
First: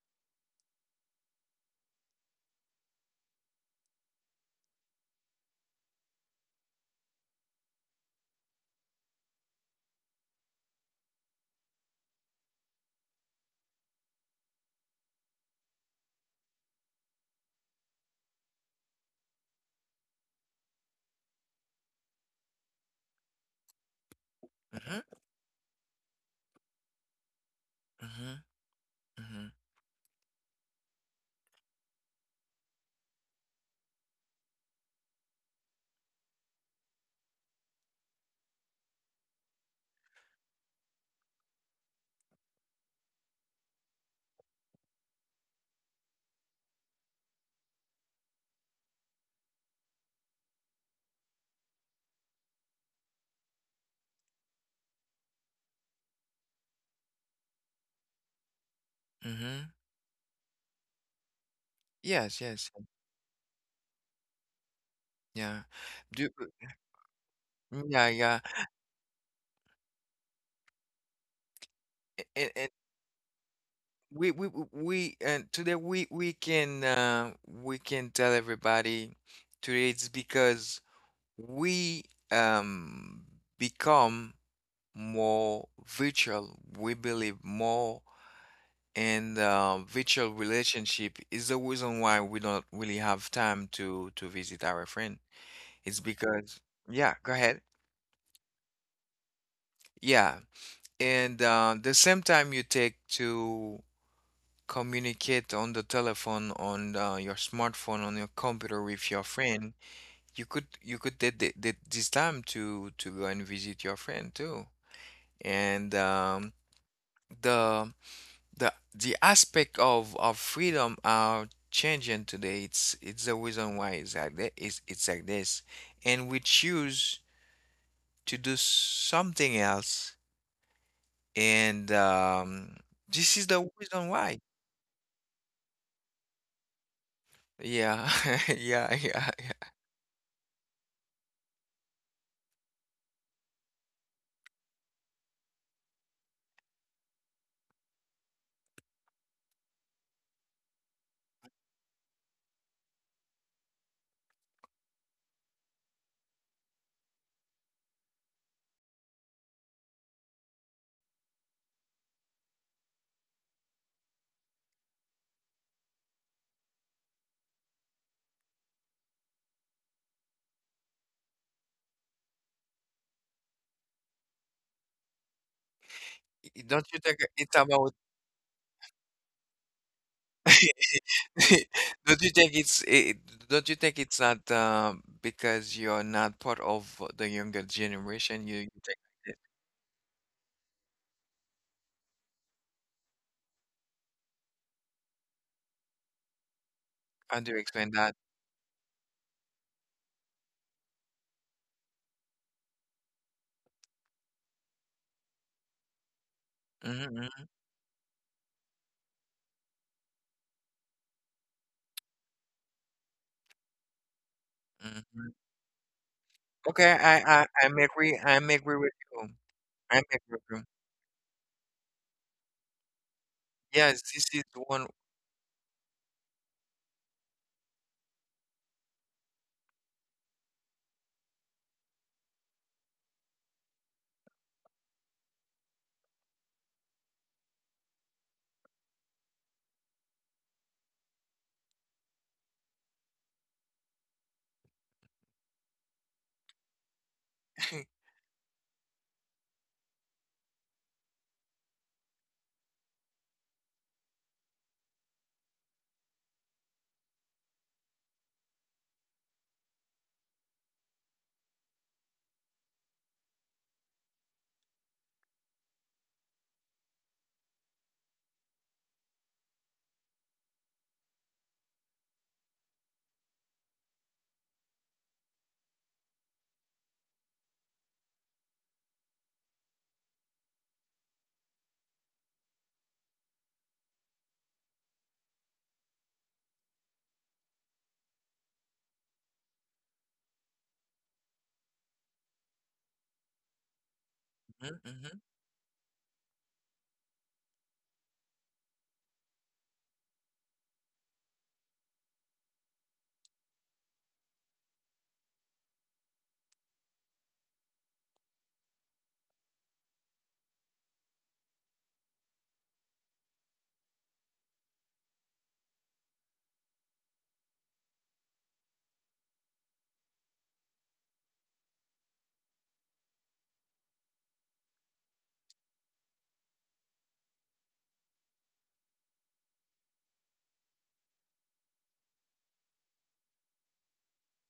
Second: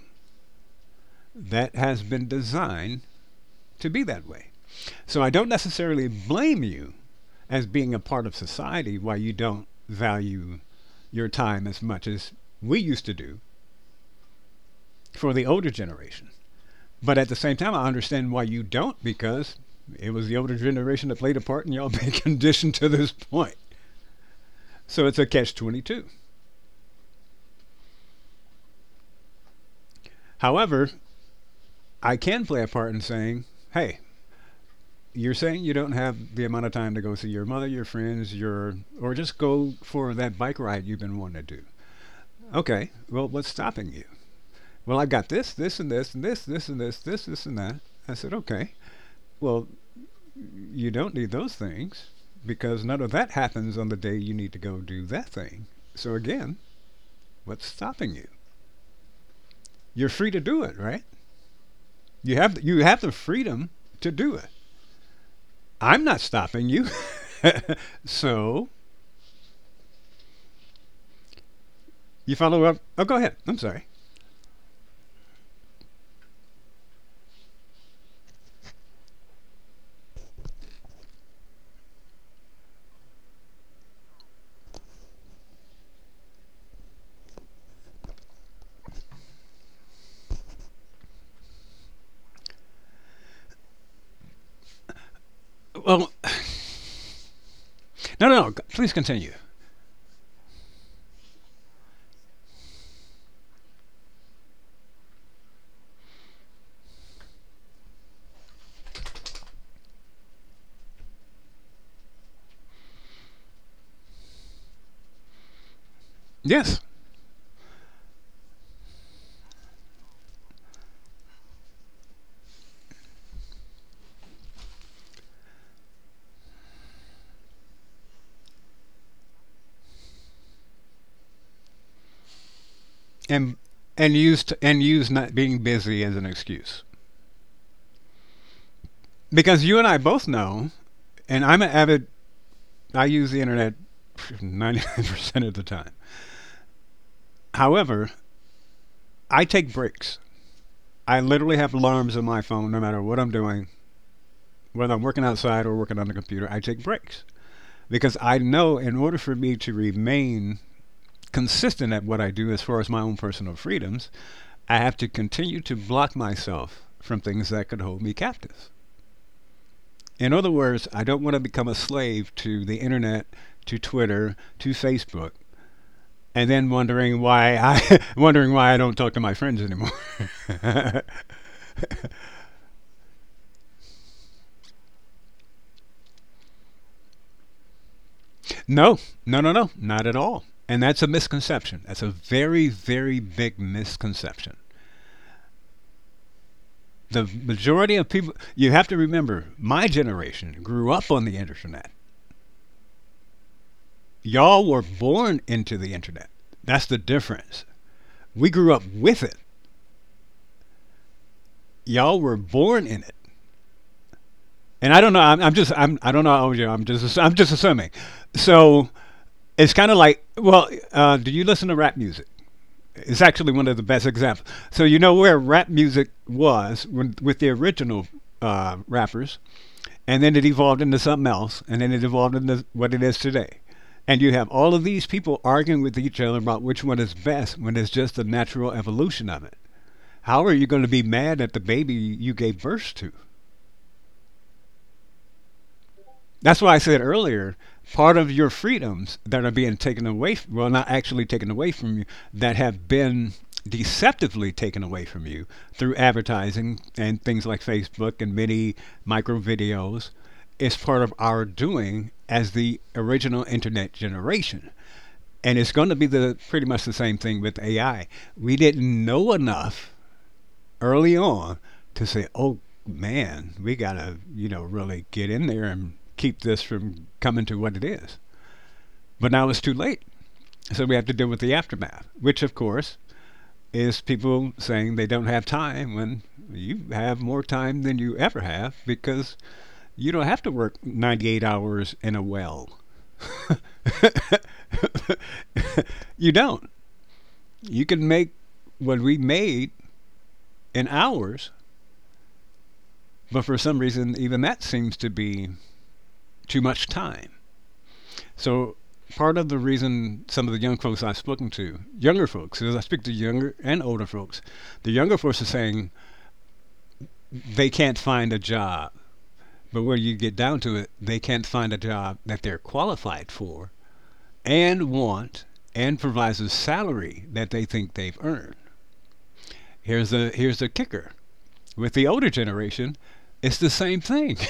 Speaker 2: That has been designed to be that way. So I don't necessarily blame you as being a part of society why you don't value your time as much as we used to do for the older generation. But at the same time, I understand why you don't because it was the older generation that played a part and y'all been conditioned to this point.
Speaker 1: Mm-hmm,
Speaker 2: So it's a catch 22.
Speaker 1: mm-hmm, mm-hmm,
Speaker 2: However, I can play a part in saying, hey, you're saying you don't have the amount of time to go see your mother, your friends, your or just go for that bike ride you've been wanting to do. Okay, well, what's stopping you? Well, I've got this, this, and this, and this, this, and this, this, this, and that. I said, okay. Well, you don't need those things because none of that happens on the day you need to go do that thing. So again, what's stopping you?
Speaker 1: mm-hmm.
Speaker 2: You're free to do it, right? You
Speaker 1: Yes,
Speaker 2: have the,
Speaker 1: yes,
Speaker 2: you have the freedom to do it.
Speaker 1: yeah.
Speaker 2: I'm not
Speaker 1: Do
Speaker 2: stopping you.
Speaker 1: Yeah, yeah.
Speaker 2: So you
Speaker 1: And,
Speaker 2: follow
Speaker 1: and
Speaker 2: up. Oh, go ahead. I'm sorry.
Speaker 1: today we can tell everybody today it's because we um become more virtual. We believe more in the virtual relationship is the reason why we don't really have time to visit our friend. It's
Speaker 2: Well,
Speaker 1: because. Yeah, go ahead.
Speaker 2: no, no, no, please continue.
Speaker 1: Yeah, and the same time you take to communicate on the telephone, on your smartphone, on your computer with your friend, you could take this time to go and visit your friend too. And
Speaker 2: Yes,
Speaker 1: the the aspect of freedom are changing today. It's the reason why it's like that. It's like this, and we choose to do something else, and this is
Speaker 2: and
Speaker 1: the reason
Speaker 2: and
Speaker 1: why.
Speaker 2: and use not being busy as an excuse,
Speaker 1: Yeah, yeah, yeah,
Speaker 2: because
Speaker 1: yeah.
Speaker 2: you and I both know, and I'm an avid. I use the internet 99% of the time. However, I take breaks. I literally have alarms on my phone no matter what I'm doing, whether I'm working outside or working on the computer. I take breaks because I know in order for me to remain consistent at what I do as far as my own personal freedoms, I have to continue to block myself from things that could hold me captive. In other words, I don't want to become a slave to the internet, to Twitter, to Facebook, and then
Speaker 1: Don't you think
Speaker 2: wondering why
Speaker 1: it's about?
Speaker 2: I wondering why I don't talk to my friends anymore.
Speaker 1: Don't you think it's? It, Don't you think it's not because you're not part of the younger generation? You
Speaker 2: No,
Speaker 1: think?
Speaker 2: no, no, no, not at all. And that's a misconception. That's a very, very big misconception. The
Speaker 1: How do you explain
Speaker 2: majority of
Speaker 1: that?
Speaker 2: people, you have to remember, my generation grew up on the internet. Y'all were born into the internet. That's the
Speaker 1: Hmm.
Speaker 2: difference. We grew up with it. Y'all were born in it. And I don't know. I'm just. I'm. I don't know how old you are.
Speaker 1: Okay,
Speaker 2: I'm
Speaker 1: I I
Speaker 2: just
Speaker 1: I'm
Speaker 2: assuming.
Speaker 1: agree I'm agree
Speaker 2: So
Speaker 1: with you.
Speaker 2: it's kind of
Speaker 1: I'm
Speaker 2: like,
Speaker 1: agree with you.
Speaker 2: well, do you listen to rap music? Is actually one of the
Speaker 1: Yes,
Speaker 2: best
Speaker 1: this is
Speaker 2: examples.
Speaker 1: the
Speaker 2: So
Speaker 1: one.
Speaker 2: you know where rap music was when, with the original rappers, and then it evolved into something else, and then it evolved into what it is today. And you have all of these people arguing with each other about which one is best when it's just the natural evolution of it. How are you going to be mad at the baby you gave birth to? That's why I said earlier, part of your freedoms that are being taken away, well, not actually taken away from you, that have been deceptively taken away from you through advertising and things like Facebook and many micro videos, is part of our doing as the original internet generation. And it's going to be the pretty much the same thing with AI. We didn't know enough early on to say, oh man, we gotta, you know, really get in there and keep this from coming to what it is. But now it's too late, so we have to deal with the aftermath, which of course is people saying they don't have time when you have more time than you ever have, because you don't have to work 98 hours in a well.
Speaker 1: Mhm, mhm,
Speaker 2: You don't. You can make what we made in hours, but for some reason, even that seems to be too much time. So part of the reason, some of the young folks I've spoken to, younger folks, because I speak to younger and older folks. The younger folks are saying they can't find a job, but where you get down to it, they can't find a job that they're qualified for and want and provides a salary that they think they've earned. Here's the kicker. With the older generation, it's the same thing.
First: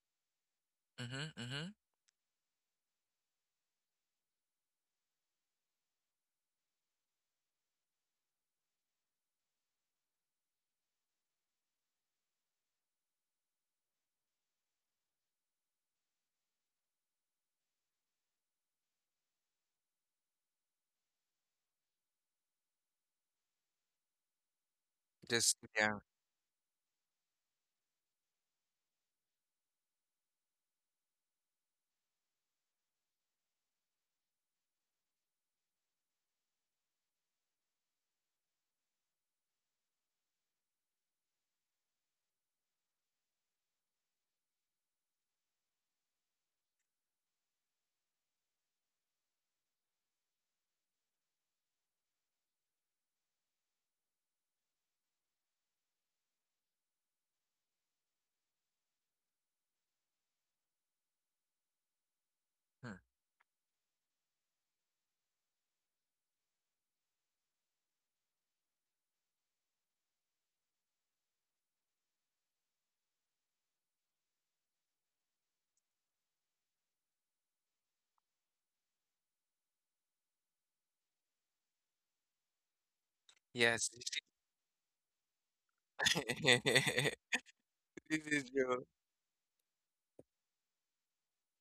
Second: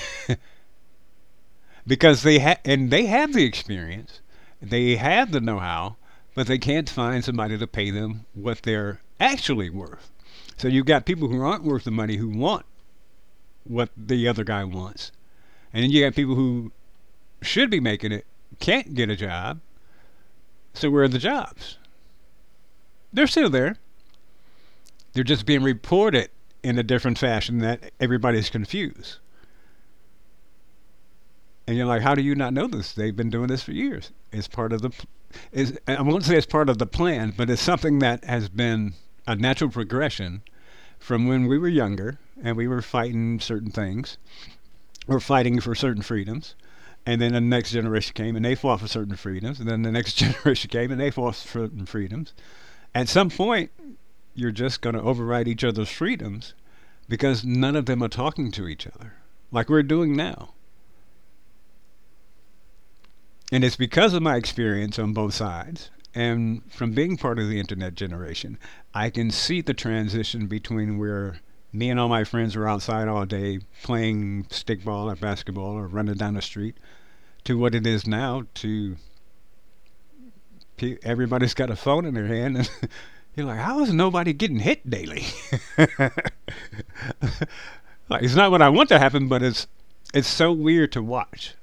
Speaker 1: mhm, mhm.
Speaker 2: Because they ha- and they have the experience, they have the know-how, but they can't find somebody to pay them what they're actually worth. So you've got people who aren't worth the money who want what the other guy wants, and then you got people who should be making it can't get a job. So where are the jobs? They're still there. They're just
Speaker 1: Just
Speaker 2: being
Speaker 1: yeah.
Speaker 2: reported in a different fashion that everybody's confused. And you're like, how do you not know this? They've been doing this for years. It's part of the, is I won't say it's part of the plan, but it's something that has been a natural progression from when we were younger and we were fighting certain things or fighting for certain freedoms. And then the next generation came and they fought for certain freedoms. And then the next generation came and they fought for certain freedoms. At some point, you're just going to override each other's freedoms because none of them are talking to each other like we're doing now.
Speaker 1: Hmm.
Speaker 2: And it's because of my experience on both sides and from being part of the internet generation, I can see the transition between where me and all my friends were outside all day playing stickball or basketball or running down the street to what it is now to everybody's got a phone in their hand, and you're like, how
Speaker 1: Yes,
Speaker 2: is
Speaker 1: this is,
Speaker 2: nobody getting hit daily? Like,
Speaker 1: this
Speaker 2: it's
Speaker 1: is
Speaker 2: not what I
Speaker 1: you.
Speaker 2: want to happen, but it's so weird to watch.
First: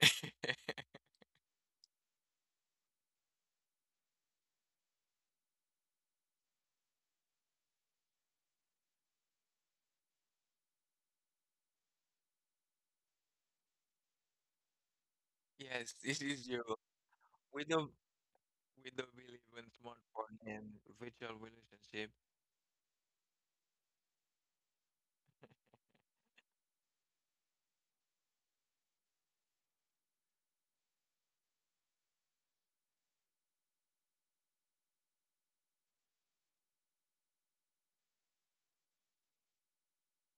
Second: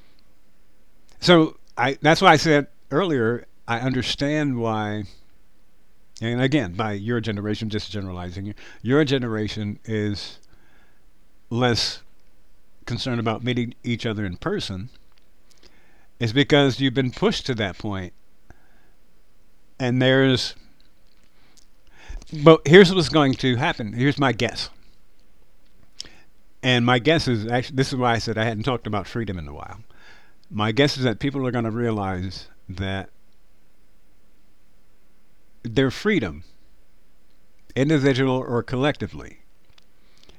Speaker 2: So I that's why I said earlier I understand why, and again, by your generation, just generalizing, your generation is less concerned about meeting each other in person
Speaker 1: Yes, this
Speaker 2: is
Speaker 1: is you.
Speaker 2: because you've been pushed to
Speaker 1: We
Speaker 2: that
Speaker 1: don't
Speaker 2: point.
Speaker 1: we don't believe in
Speaker 2: And
Speaker 1: smartphone
Speaker 2: there's,
Speaker 1: and virtual relationship.
Speaker 2: but here's what's going to happen. Here's my guess. And my guess is actually, this is why I said I hadn't talked about freedom in a while. My guess is that people are going to realize that their freedom, individual or collectively,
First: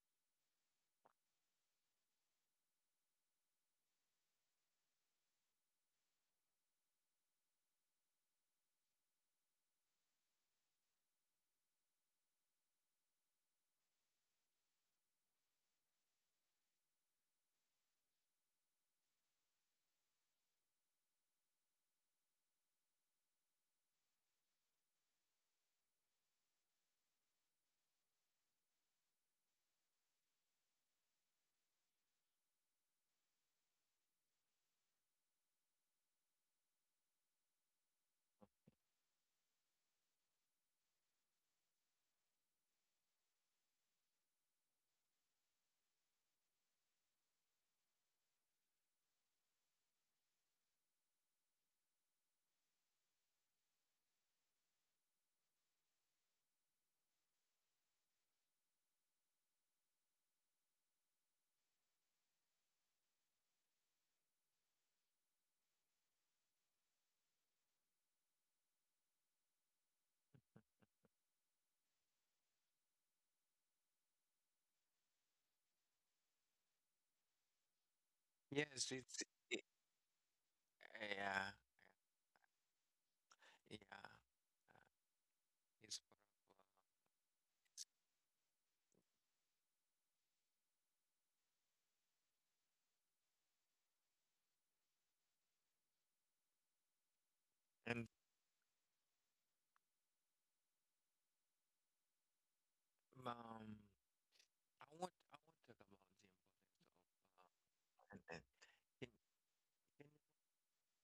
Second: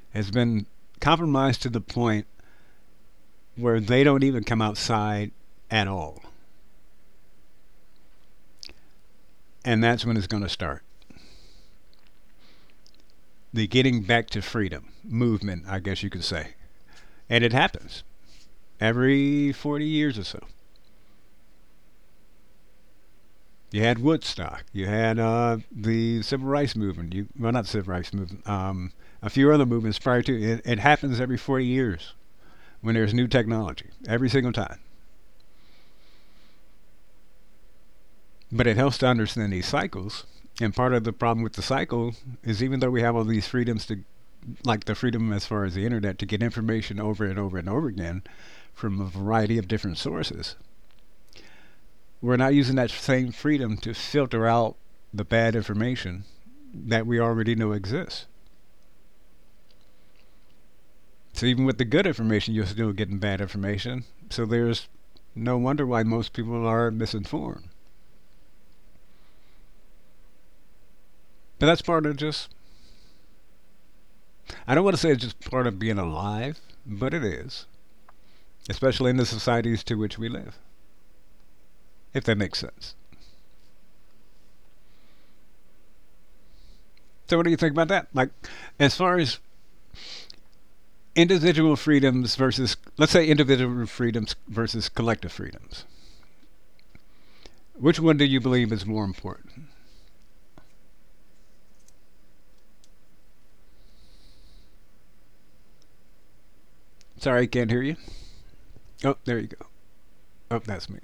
Speaker 2: has been compromised to the point where they don't even come outside at all. And that's when it's going to start, the getting back to freedom movement, I guess you could say. And it happens every 40 years or so. You had Woodstock. You had the civil rights movement. You well, not the civil rights movement. A few other movements prior to it. It happens every 40 years when there's new technology. Every single time. But it helps to understand these cycles. And part of the problem with the cycle is, even though we have all these freedoms to, like the freedom as far as the internet, to get information over and over and over again from a variety of different sources, we're not using that same freedom to filter out the bad information that we already know exists. So even with the good information, you're still getting bad information. So there's no wonder why most people are misinformed. But that's part of just, I don't want to say it's just part of being alive, but it is,
Speaker 1: Yes, it's
Speaker 2: especially in the
Speaker 1: it,
Speaker 2: societies to which we live,
Speaker 1: yeah,
Speaker 2: if that makes sense.
Speaker 1: yeah. It's part of,
Speaker 2: So what do you think about that? Like, as far as individual freedoms versus, let's say, individual freedoms versus collective freedoms, which
Speaker 1: and
Speaker 2: one do you believe is more important?
Speaker 1: um, I want to talk about the importance
Speaker 2: Sorry, I can't hear you.
Speaker 1: of.
Speaker 2: Oh, there you go. Oh, that's me.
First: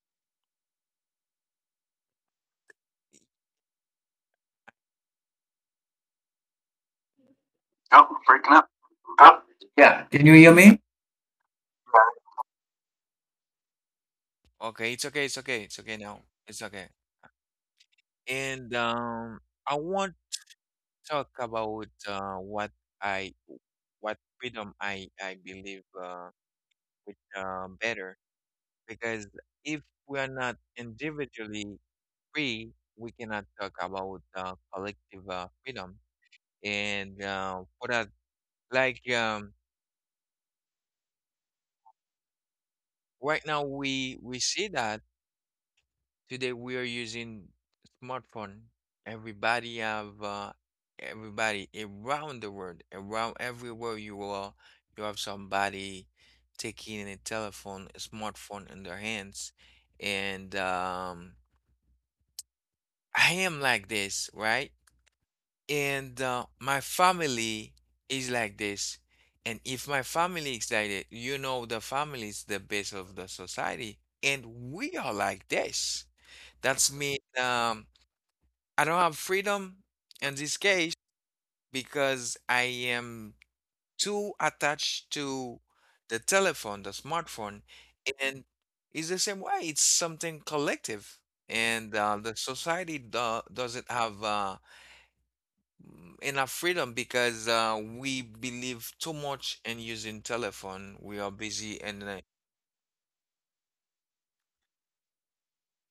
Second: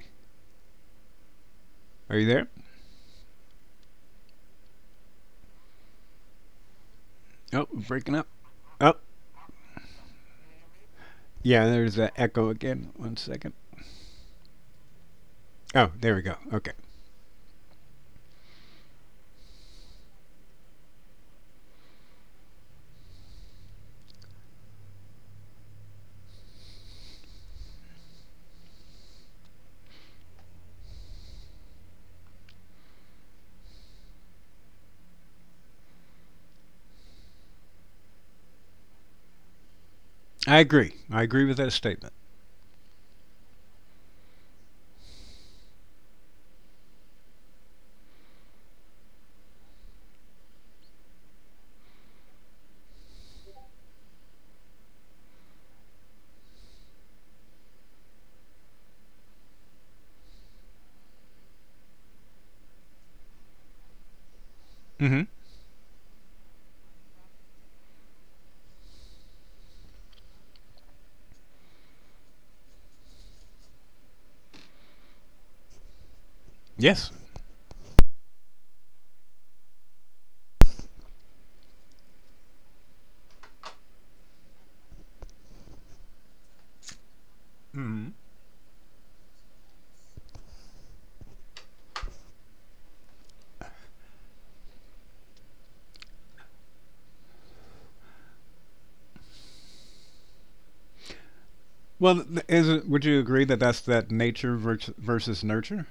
Speaker 2: Are you there? Oh,
Speaker 1: Oh,
Speaker 2: breaking up.
Speaker 1: breaking up.
Speaker 2: Oh,
Speaker 1: Oh. Yeah. Can you hear me?
Speaker 2: yeah, there's that echo again. One second.
Speaker 1: Okay, it's okay, it's okay, it's
Speaker 2: Oh,
Speaker 1: okay
Speaker 2: there we
Speaker 1: now.
Speaker 2: go.
Speaker 1: It's
Speaker 2: Okay.
Speaker 1: okay. And I want to talk about I what freedom I believe with better, because if we are not individually free, we cannot talk about collective freedom. And for that, like
Speaker 2: I agree. I agree with that statement.
Speaker 1: right now we see that. Today we are using smartphone. Everybody have uh, everybody around the world, around everywhere you are, you have somebody taking a telephone, a smartphone in their hands. And I am like this, right?
Speaker 2: Mm-hmm.
Speaker 1: And my family is like this. And if my family is like that, the family is the base of the society. And we are like this. That's
Speaker 2: Yes.
Speaker 1: mean I don't have freedom in this case because I am too attached to the telephone, the smartphone,
Speaker 2: Mm-hmm.
Speaker 1: and it's the same way. It's something collective, and the society do doesn't have enough freedom because we believe too much in using telephone. We are busy, and
Speaker 2: Well, is it, would you agree that that's that nature versus nurture?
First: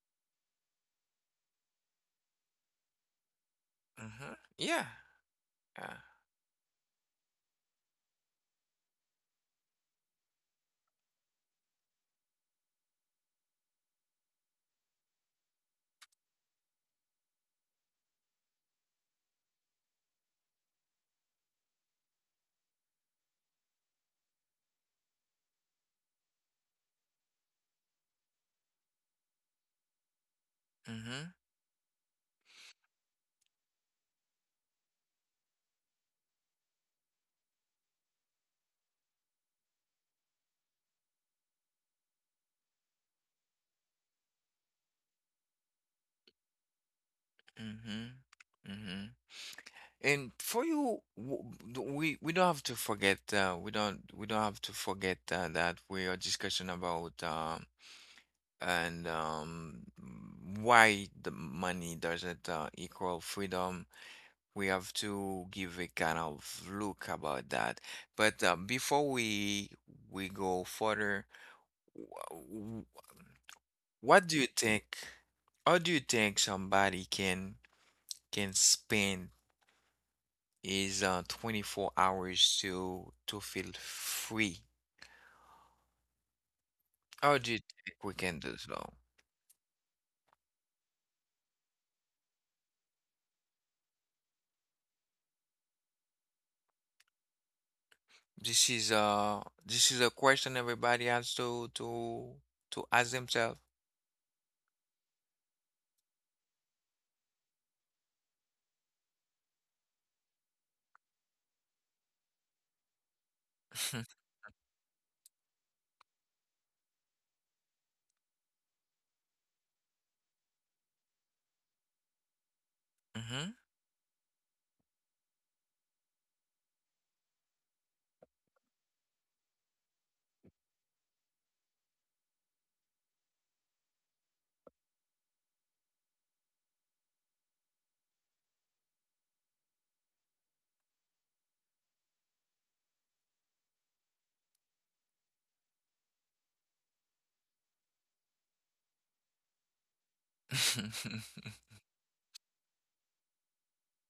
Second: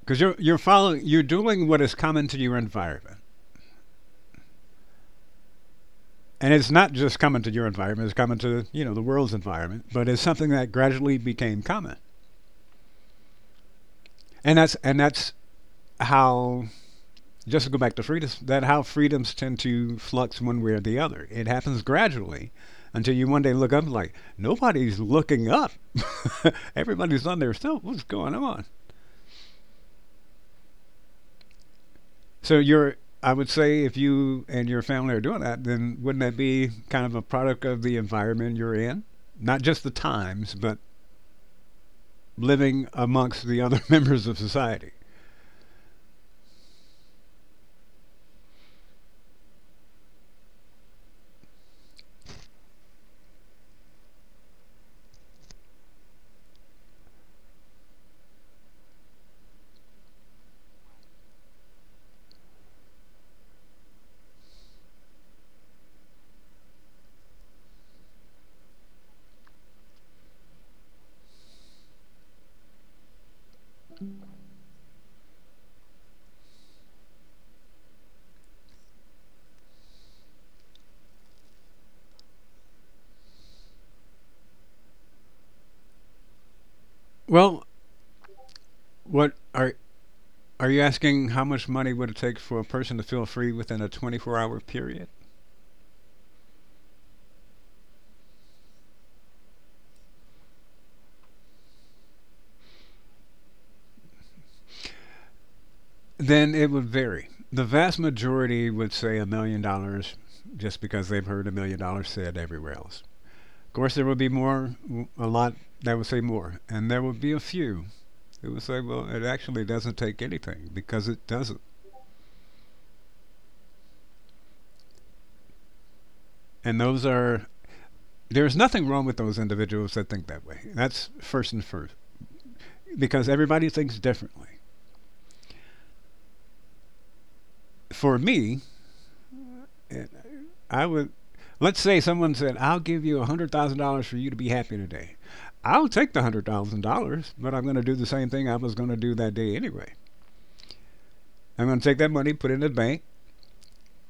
Speaker 2: Because you're following, you're doing what is common to your environment,
Speaker 1: mhm. Yeah, yeah,
Speaker 2: and it's not just common to your environment; it's common to, you know, the world's environment. But it's something that gradually became common, and that's how, just to go back to freedoms, that how freedoms tend to flux one way or the other. It happens gradually until you one day look up like nobody's looking up. Everybody's on their cell. What's going on?
Speaker 1: mm-hmm,
Speaker 2: So you're, I would say, if you and your family are doing that, then wouldn't that be kind of a product of the environment you're in? Not just the times, but living amongst the other members of society.
Speaker 1: mm-hmm, mm-hmm. And for you, we don't have to forget we don't have to forget that we are discussing about and why the money doesn't equal freedom. We have to give a kind of look about that. But before we go further, wh- wh- what do you think? How do you think somebody can spend? Is 24 hours to feel free. How do you
Speaker 2: Well,
Speaker 1: think we can do so?
Speaker 2: what are you asking how much money would it take for a person to feel free within a 24-hour period?
Speaker 1: This is a question everybody has to ask themselves.
Speaker 2: Then it would vary. The vast majority would say $1 million just because they've heard $1 million said everywhere else. Of course, there would be more, a lot that would say more, and there would be a few that would say, well, it actually doesn't take anything because it doesn't.
Speaker 1: Mhm.
Speaker 2: And those are, there's nothing wrong with those individuals that think that way. That's first and first because everybody thinks differently. For me, I would. Let's say someone said, "I'll give you $100,000 for you to be happy today." I'll take the $100,000, but I'm going to do the same thing I was going to do that day anyway. I'm going to take that money, put it in the bank,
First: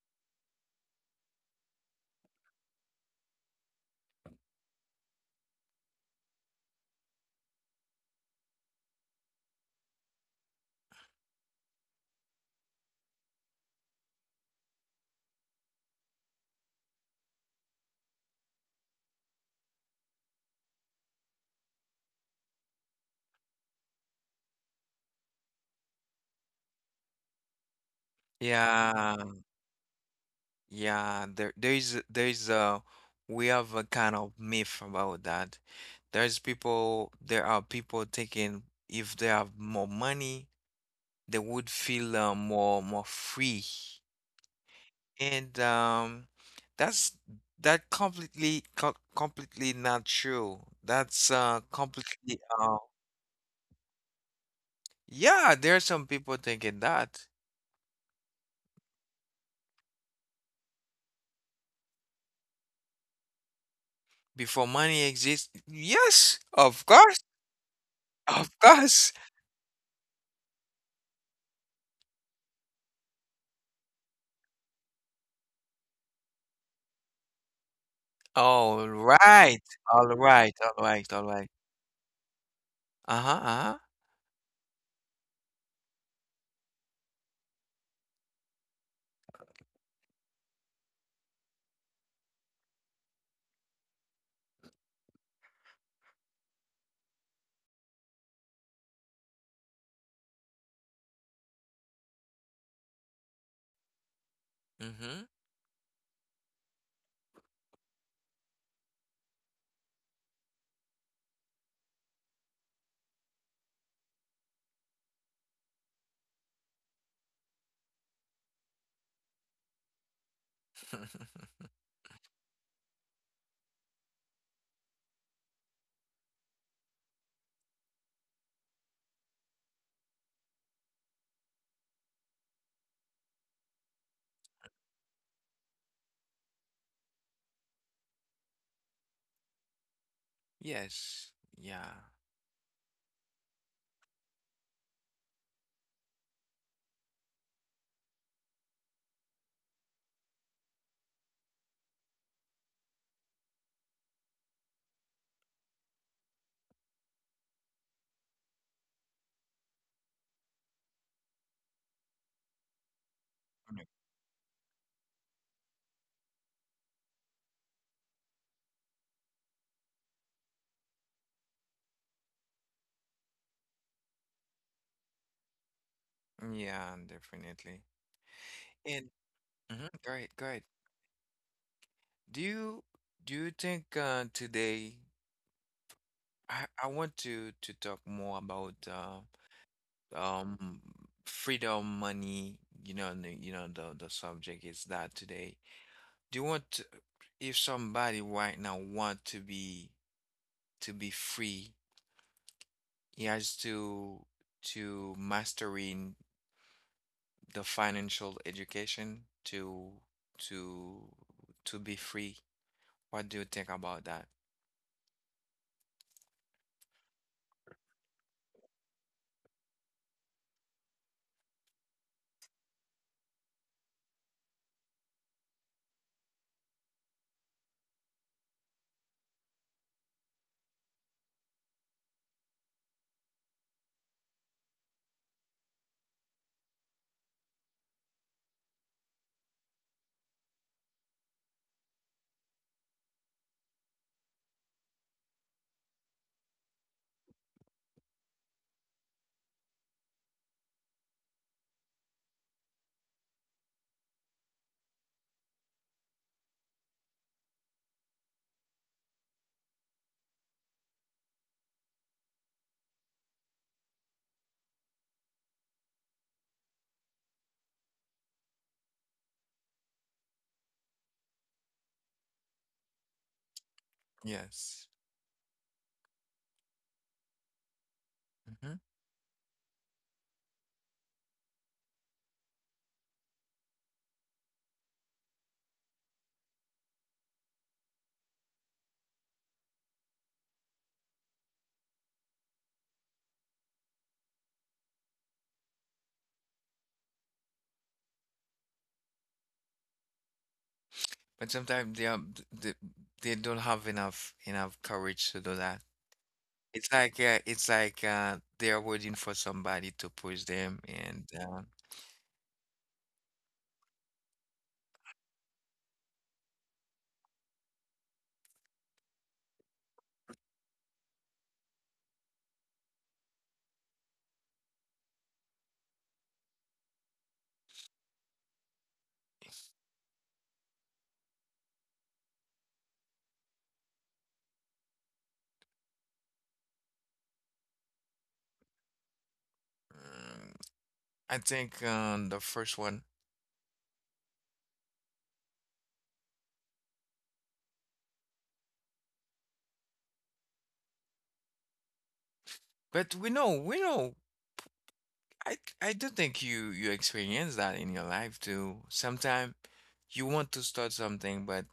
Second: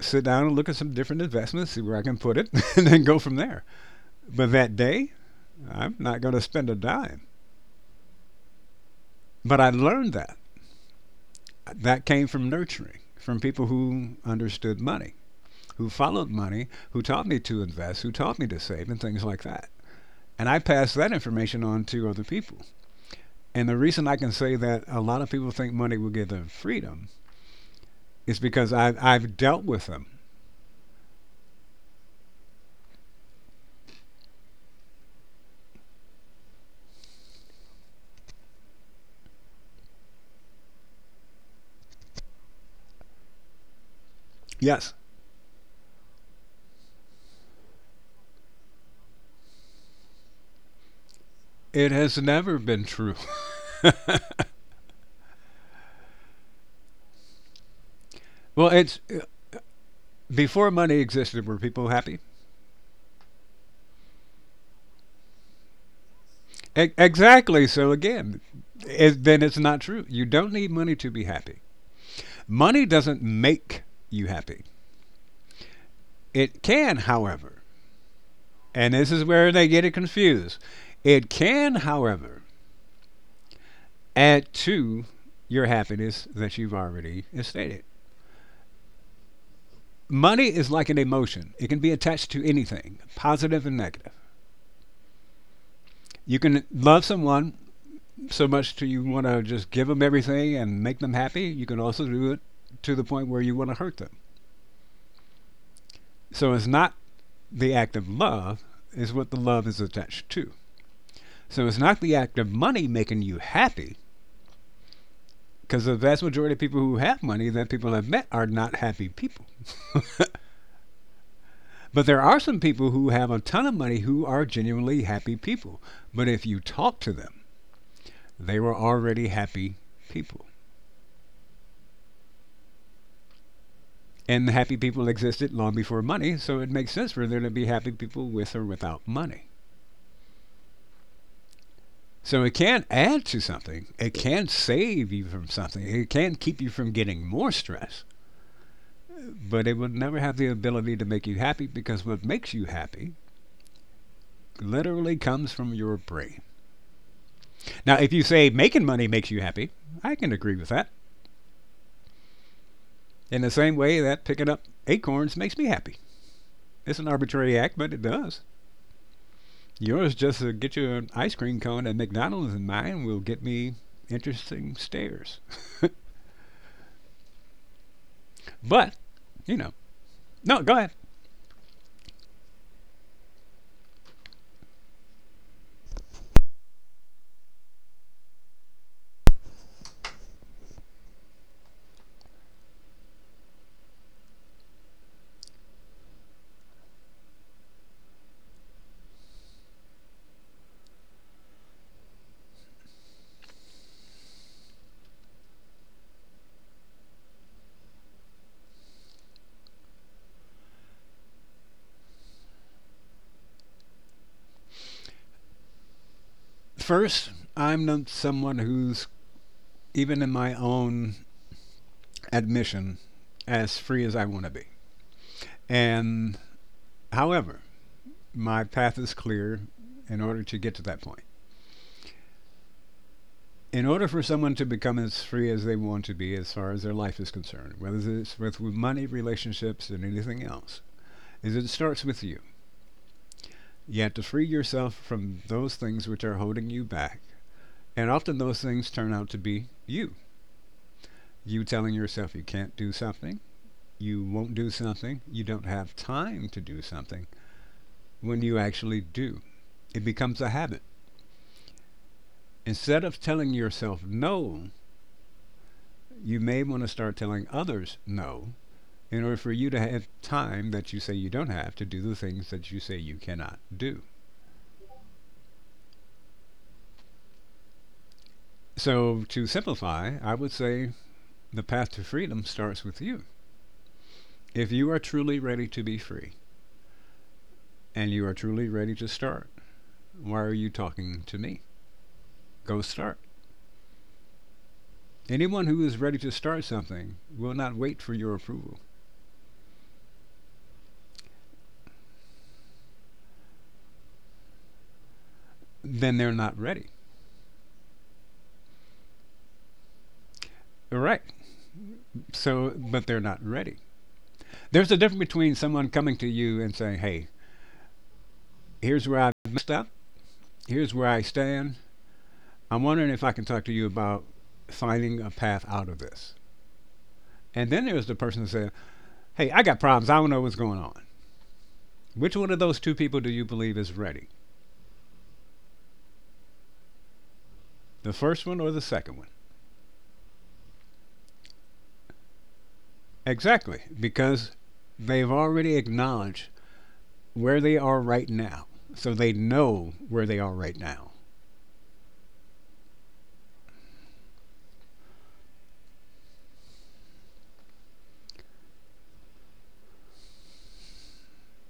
Speaker 2: sit down and look at some different investments, see where I can put it, and then go from there. But that day, I'm not going to spend a dime. But I learned that. That came from nurturing, from people who understood money, who followed money, who taught me to invest, who taught me to save, and things like that. And I passed that information on to other people. And the reason I can say that a lot of people think money will give them freedom is because I've,
Speaker 1: Yeah,
Speaker 2: I've dealt with them.
Speaker 1: yeah, there there is a we have a kind of myth about that. There are people thinking if they have more money, they would feel more free.
Speaker 2: Yes,
Speaker 1: And that's that completely co completely not true. That's
Speaker 2: it has
Speaker 1: completely
Speaker 2: never been true.
Speaker 1: Yeah, there are some people thinking that
Speaker 2: Well, it's before money existed, were people happy?
Speaker 1: before money exists. Yes, of course,
Speaker 2: Exactly. So again,
Speaker 1: of course.
Speaker 2: it, then it's not true. You don't need money to be happy. Money doesn't make you happy. It can, however,
Speaker 1: All
Speaker 2: and this is where
Speaker 1: right,
Speaker 2: they get it
Speaker 1: all right,
Speaker 2: confused.
Speaker 1: all right, all
Speaker 2: It
Speaker 1: right.
Speaker 2: can, however,
Speaker 1: Uh-huh, uh-huh.
Speaker 2: add to your happiness that you've already stated. Money is like an emotion. It can be attached to anything, positive and negative. You can love someone so much to you want to just give them everything and make them happy. You can also do it to the point where you want to hurt them.
Speaker 1: Mm-hmm.
Speaker 2: So it's not the act of love, is what the love is attached to. So it's not the act of money making you happy, because the vast majority of people who have money that people have met are not happy people. But there are some people who have a ton of money who are genuinely happy people. But if you talk to them, they were already happy people. And happy people existed long before money, so it makes sense for there to be happy people with or without money.
Speaker 1: Yes. Yeah.
Speaker 2: So it can add to something. It can save you from something. It can keep you from getting more stress, but it will never have the ability to make you happy because what makes you happy literally comes from your brain. Now, if you say making money makes you happy, I can agree with that. In the same way that picking up acorns makes me happy. It's an arbitrary act, but it does. Yours just get you an ice cream cone at McDonald's, and mine will get me interesting stares.
Speaker 1: Yeah, definitely.
Speaker 2: But,
Speaker 1: And
Speaker 2: you know,
Speaker 1: mhm, go ahead, go
Speaker 2: no,
Speaker 1: ahead.
Speaker 2: go ahead.
Speaker 1: Do you do you think today, I want to talk more about um freedom money. You know, the subject is that today. Do you want to, if somebody right now want to be free, he has to mastering the financial education to to be free. What do you think about that?
Speaker 2: First, I'm not someone who's, even in my own admission, as free as I want to be. And, however, my path is clear in order to get to that point. In order for someone to become as free as they want to be as far as their life is concerned, whether it's with money, relationships, and anything else, is it starts with you. You have to free yourself from those things which are holding you back. And often those things turn out to be you. You telling yourself you can't do something, you won't do something, you don't have time to do something when you actually do. It becomes a habit. Instead of telling yourself no, you may want to start telling others no in order for you to have time that you say you don't have to do the things that you say you cannot do.
Speaker 1: Yes. Hmm.
Speaker 2: So, to simplify, I would say the path to freedom starts with you. If you are truly ready to be free and you are truly ready to start, why are you talking to me? Go start. Anyone who is ready to start something will not wait for your approval.
Speaker 1: But sometimes they, they don't have enough courage to do that.
Speaker 2: Then they're not ready.
Speaker 1: It's like they are waiting for somebody to push them,
Speaker 2: All right.
Speaker 1: and
Speaker 2: So, but they're not ready. There's a difference between someone coming to you and saying, hey, here's where I messed up, here's where I stand. I'm wondering if I can talk to you about finding a path out of this. And then there's the person that says, hey, I got problems. I don't know what's going on. Which one of those two people do you believe is ready? The first one or the second one?
Speaker 1: mm, I think the first one.
Speaker 2: Exactly, because they've already acknowledged where they are right now. So they know where they are right now.
Speaker 1: But we know, we know. I do think you experience that in your life too. Sometimes you want to start something, but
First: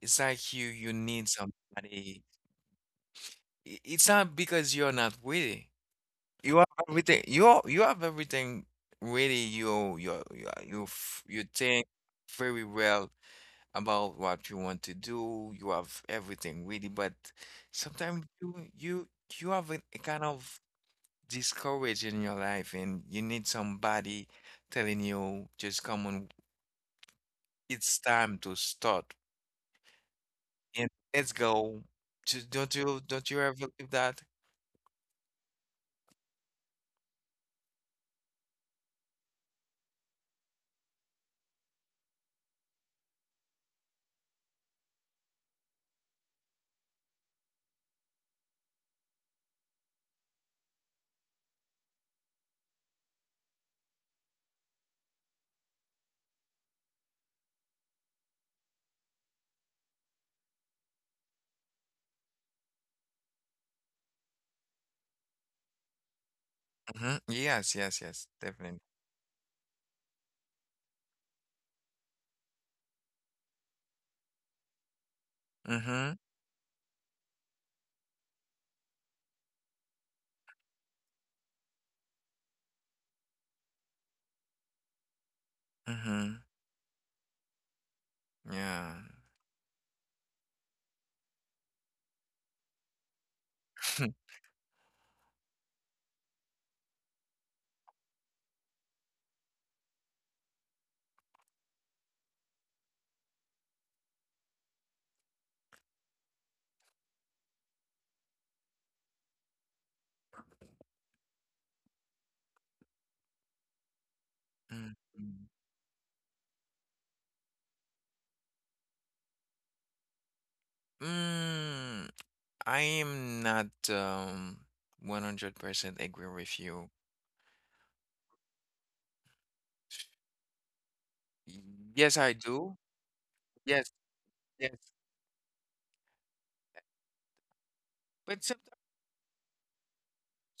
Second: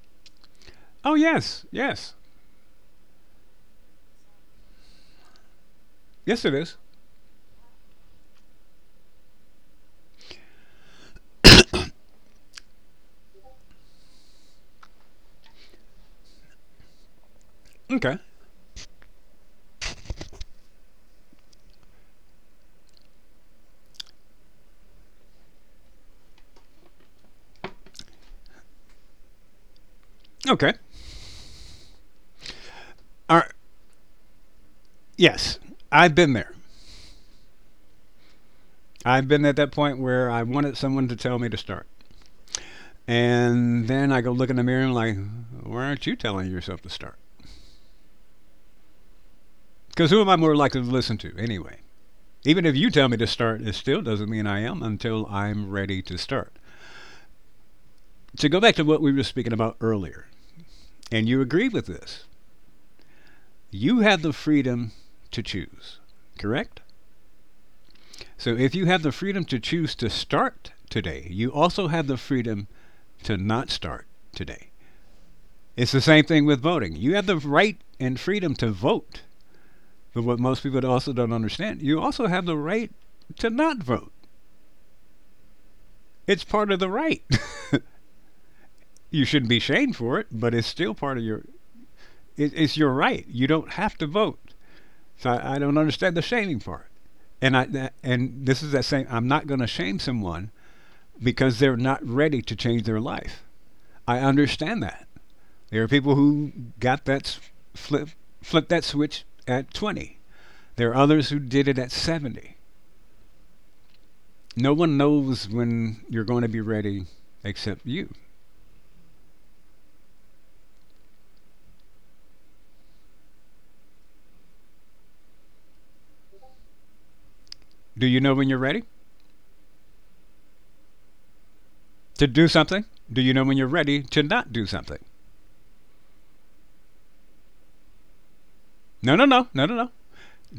Speaker 1: it's like you
Speaker 2: Oh,
Speaker 1: need
Speaker 2: yes, yes.
Speaker 1: somebody. It's not because you're not with it.
Speaker 2: Yes, it
Speaker 1: You have
Speaker 2: is.
Speaker 1: everything. You have everything really. You think very well about what you want to do. You have everything really, but
Speaker 2: Okay,
Speaker 1: sometimes you have a kind of discourage in your life, and you need somebody telling you, "Just come on, it's time to start
Speaker 2: okay.
Speaker 1: and let's go." Just, don't you don't
Speaker 2: All
Speaker 1: you
Speaker 2: right,
Speaker 1: ever do that?
Speaker 2: yes, I've been there. I've been at that point where I wanted someone to tell me to start. And then I go look in the mirror and I'm like, why aren't you telling yourself to start? Because who am I more likely to listen to anyway? Even if you tell me to start, it still doesn't mean I am until I'm ready to start. To go back to what we were speaking about earlier, and you agree with this, you have the freedom to choose, correct?
Speaker 1: Hmm. Yes, yes, yes,
Speaker 2: So if
Speaker 1: definitely.
Speaker 2: you have the freedom to choose to start today, you also have the freedom to not start today. It's the
Speaker 1: Mm-hmm.
Speaker 2: same thing with voting. You have the right and freedom to vote. But what most people also don't understand, you also have the right to not vote.
Speaker 1: Mm-hmm.
Speaker 2: It's part of the right.
Speaker 1: Yeah.
Speaker 2: You shouldn't be shamed for it, but it's still part of your. It's your right. You don't have to vote. So I don't understand the shaming part. And I and this is that saying I'm not going to shame someone because they're not ready to change their life. I understand that. There are people who got that flip flip that switch at 20. There are others who did it at 70. No
Speaker 1: Mm,
Speaker 2: one
Speaker 1: mm.
Speaker 2: knows when you're going to be ready except you.
Speaker 1: Mm, I am not 100% agree with you.
Speaker 2: Do you know when you're ready
Speaker 1: Yes,
Speaker 2: to
Speaker 1: I
Speaker 2: do
Speaker 1: do.
Speaker 2: something? Do you know when you're
Speaker 1: Yes,
Speaker 2: ready to not do
Speaker 1: yes.
Speaker 2: something?
Speaker 1: But
Speaker 2: No, no, no, no, no, no.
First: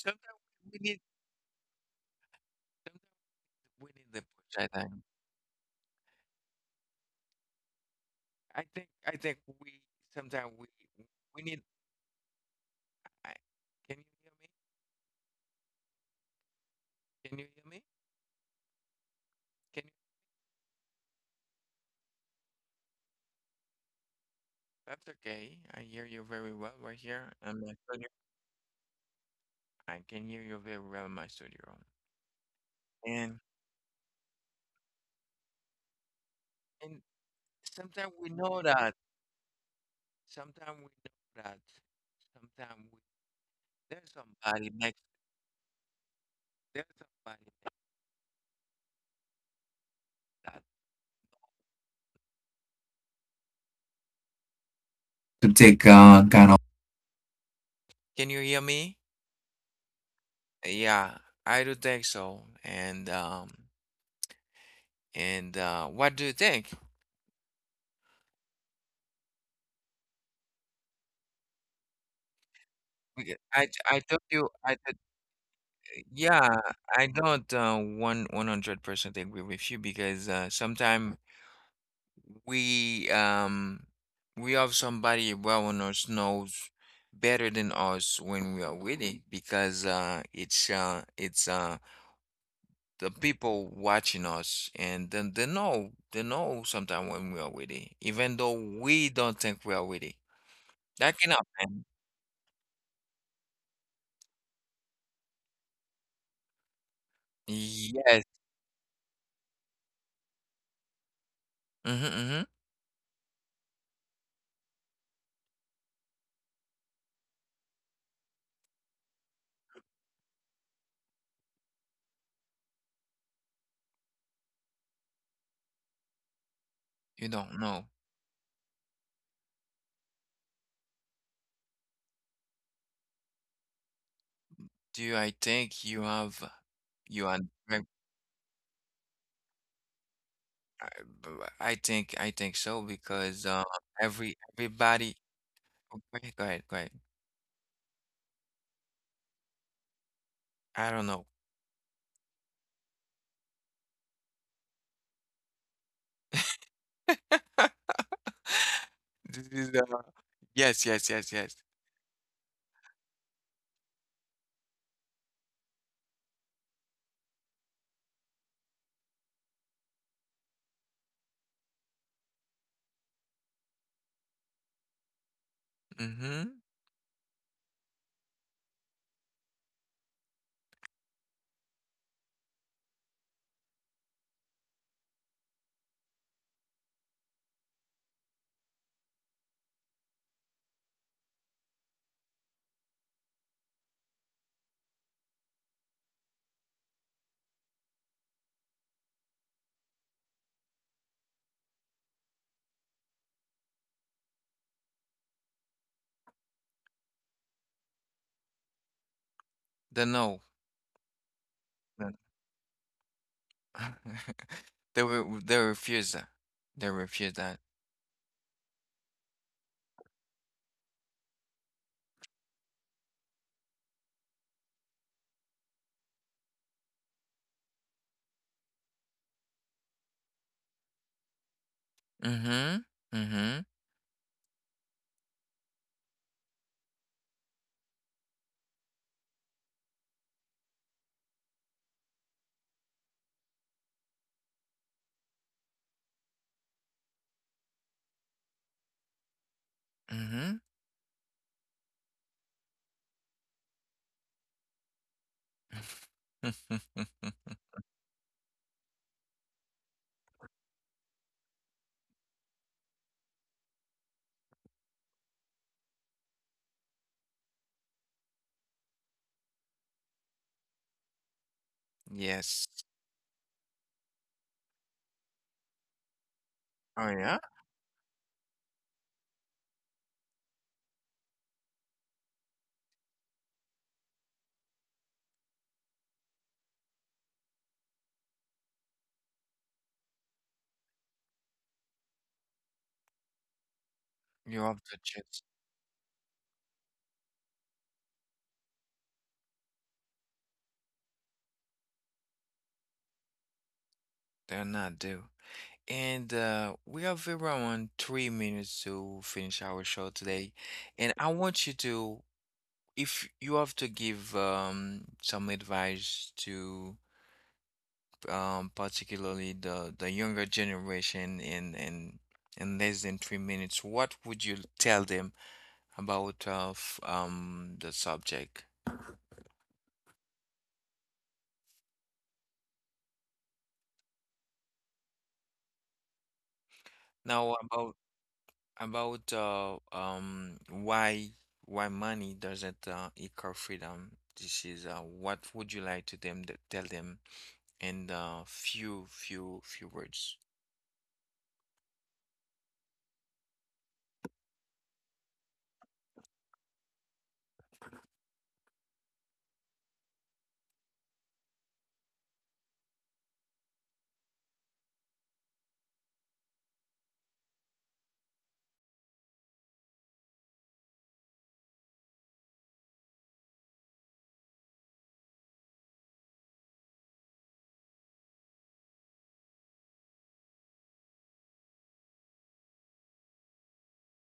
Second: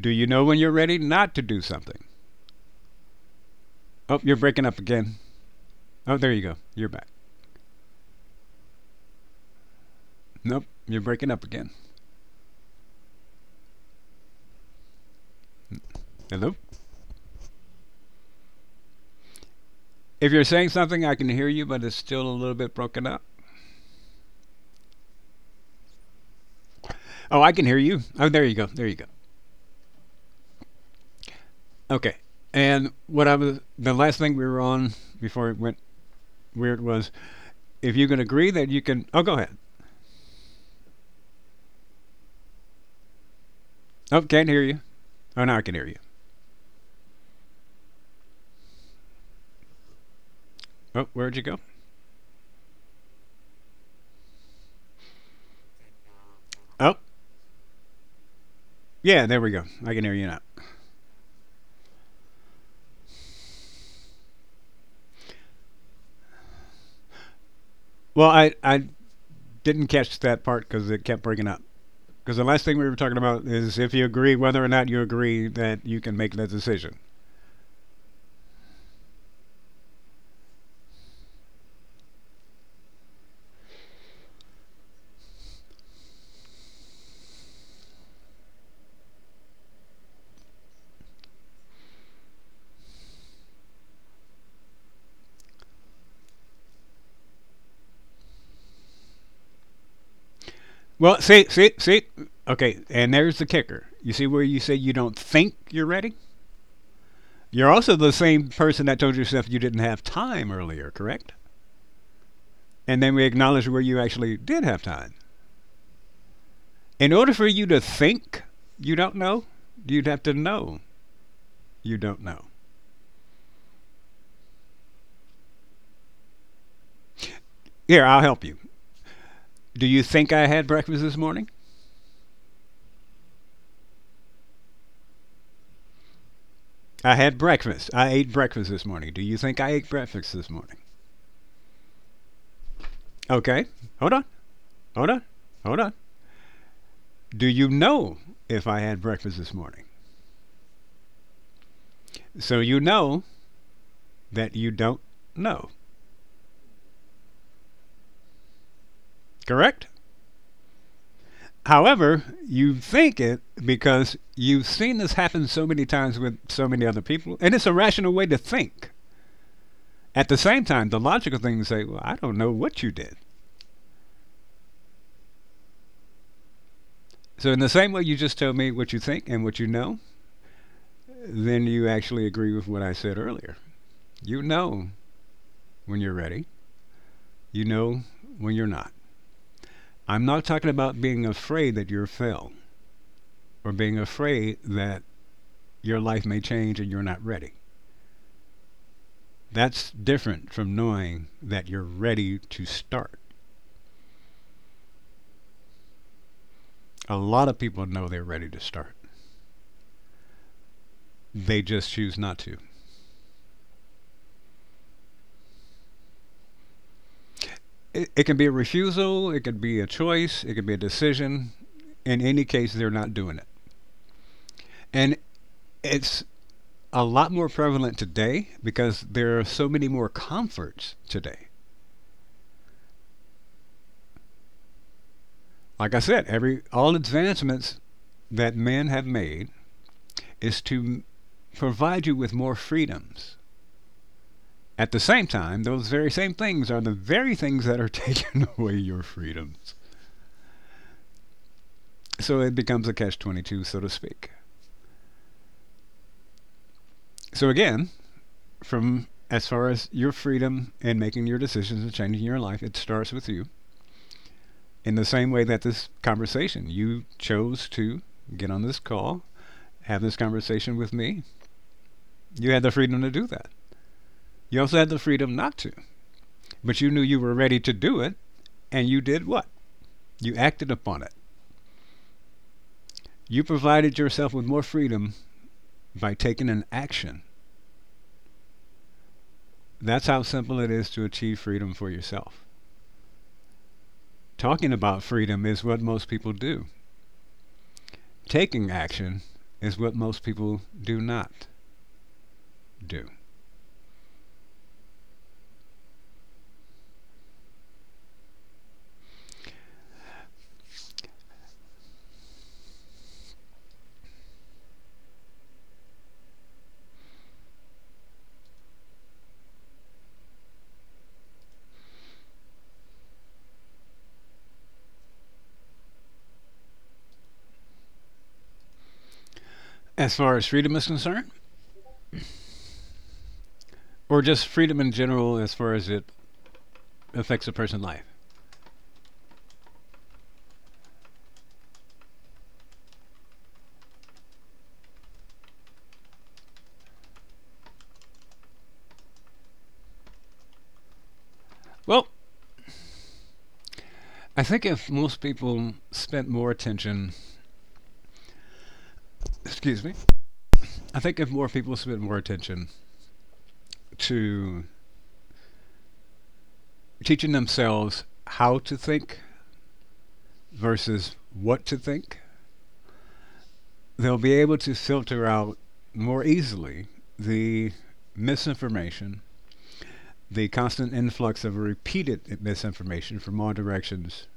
Speaker 2: Do you know when you're
Speaker 1: we
Speaker 2: ready
Speaker 1: need,
Speaker 2: not to do something?
Speaker 1: sometimes we need
Speaker 2: Oh,
Speaker 1: the
Speaker 2: you're
Speaker 1: push.
Speaker 2: breaking up again. Oh, there you go. You're back.
Speaker 1: I think we, sometimes
Speaker 2: Nope,
Speaker 1: we
Speaker 2: you're breaking
Speaker 1: we
Speaker 2: up
Speaker 1: need.
Speaker 2: again.
Speaker 1: I, can you hear me?
Speaker 2: Hello?
Speaker 1: Can you hear me? Can you?
Speaker 2: If you're saying something, I can hear you, but it's still a little bit broken up.
Speaker 1: That's okay. I hear you very well right here
Speaker 2: Oh, I
Speaker 1: in
Speaker 2: can
Speaker 1: my
Speaker 2: hear you.
Speaker 1: studio.
Speaker 2: Oh, there you go. There you go.
Speaker 1: I can hear you very well in my studio.
Speaker 2: Okay. And what I
Speaker 1: And
Speaker 2: was, the last thing we were on before it went weird
Speaker 1: and
Speaker 2: was if you
Speaker 1: sometimes
Speaker 2: can
Speaker 1: we
Speaker 2: agree
Speaker 1: know
Speaker 2: that you
Speaker 1: that.
Speaker 2: can. Oh, go ahead.
Speaker 1: Sometimes we know that. Sometimes we there's
Speaker 2: Oh, can't hear
Speaker 1: somebody
Speaker 2: you.
Speaker 1: next.
Speaker 2: Oh, now I can hear you.
Speaker 1: There's somebody like that.
Speaker 2: Oh, where'd you go?
Speaker 1: To take kind of.
Speaker 2: Oh,
Speaker 1: Can you hear me?
Speaker 2: yeah, there we go. I can hear you now.
Speaker 1: Yeah, I do think so. And what do you think?
Speaker 2: Well, I didn't catch that part because it kept breaking up. Because the last thing we were talking about
Speaker 1: I
Speaker 2: is if
Speaker 1: I
Speaker 2: you
Speaker 1: told
Speaker 2: agree,
Speaker 1: you
Speaker 2: whether or not you agree that you can make
Speaker 1: yeah,
Speaker 2: that decision.
Speaker 1: I don't one one hundred percent agree with you because sometimes we um we have somebody well us knows better than us when we are with it because it's the people watching us, and then they know sometimes when we are with it, even though we don't think we are with it. That
Speaker 2: Well,
Speaker 1: can
Speaker 2: see, see,
Speaker 1: happen.
Speaker 2: see. Okay, and there's the kicker. You see where you say you don't think you're ready? You're also the
Speaker 1: Yes.
Speaker 2: same person that told yourself you didn't have time earlier, correct?
Speaker 1: Mm-hmm, mm-hmm.
Speaker 2: And then we acknowledge where you actually did have time. In order for you to think you don't know, you'd have to know you don't know.
Speaker 1: You don't know.
Speaker 2: Here, I'll help you. Do you think I had breakfast this morning?
Speaker 1: Do you I think you have.
Speaker 2: I
Speaker 1: You
Speaker 2: had
Speaker 1: are. I
Speaker 2: breakfast. I ate breakfast this morning. Do you think I ate breakfast this morning?
Speaker 1: I think so because
Speaker 2: Okay, hold on, hold
Speaker 1: everybody.
Speaker 2: on, hold on.
Speaker 1: Oh, go ahead, go ahead, go ahead.
Speaker 2: Do you know if I had breakfast this morning?
Speaker 1: I don't know.
Speaker 2: So you know that you don't know,
Speaker 1: This is the...
Speaker 2: correct?
Speaker 1: Yes, yes, yes, yes.
Speaker 2: However, you think it because you've seen this happen so many times with so many other people, and it's a rational way to think. At the same time, the logical thing is to say, well, I don't know what you did.
Speaker 1: Mm-hmm.
Speaker 2: So, in the same way you just tell me what you think and what you know, then you actually agree with what I said earlier. You know when you're ready, you know when you're not. I'm not talking about being afraid that you're failed or being afraid that your life may change and you're not ready. That's different from knowing that you're ready to start. A lot of people know they're ready to start,
Speaker 1: The no.
Speaker 2: they just
Speaker 1: The-
Speaker 2: choose not to.
Speaker 1: They were they refuse that. They refuse that.
Speaker 2: It can be a refusal, it could be a choice, it could be a decision. In any case, they're not doing it. And it's a lot more prevalent today because there are so many more comforts today.
Speaker 1: Mm-hmm. Mm-hmm.
Speaker 2: Like I said, every all advancements that men have made is to provide you with more freedoms. At the same time, those very same things are the very things that are taking away your freedom.
Speaker 1: Mm-hmm.
Speaker 2: So it becomes a catch 22, so to speak. So again, from as far as your freedom and making your decisions and changing your life, it starts with you. In the same way that this conversation, you chose to get on this call, have this conversation with me. You had
Speaker 1: Yes.
Speaker 2: the freedom to do that. You also had the freedom not to, but you knew
Speaker 1: Oh
Speaker 2: you were
Speaker 1: yeah?
Speaker 2: ready to do it, and you did what? You acted upon it. You provided yourself with more freedom by taking an action. That's how simple it is to achieve freedom for yourself.
Speaker 1: You
Speaker 2: Talking
Speaker 1: have to
Speaker 2: about
Speaker 1: choose.
Speaker 2: freedom is what most people do. Taking action is what most people do not do.
Speaker 1: They're not due. And we have around 3 minutes to finish our show today. And I want you to, if you have to give some advice to particularly the younger generation in less than 3 minutes, what would you tell them about the subject?
Speaker 2: As far as freedom is concerned, or just freedom in general as far as it affects a
Speaker 1: Now
Speaker 2: person's
Speaker 1: about
Speaker 2: life.
Speaker 1: why money doesn't equal freedom. This is what would you like to them to tell them in few words.
Speaker 2: Well, I think if most people spent more attention— excuse me, I think if more people spent more attention to teaching themselves how to think versus what to think, they'll be able to filter out more easily the misinformation, the constant influx of repeated misinformation from all directions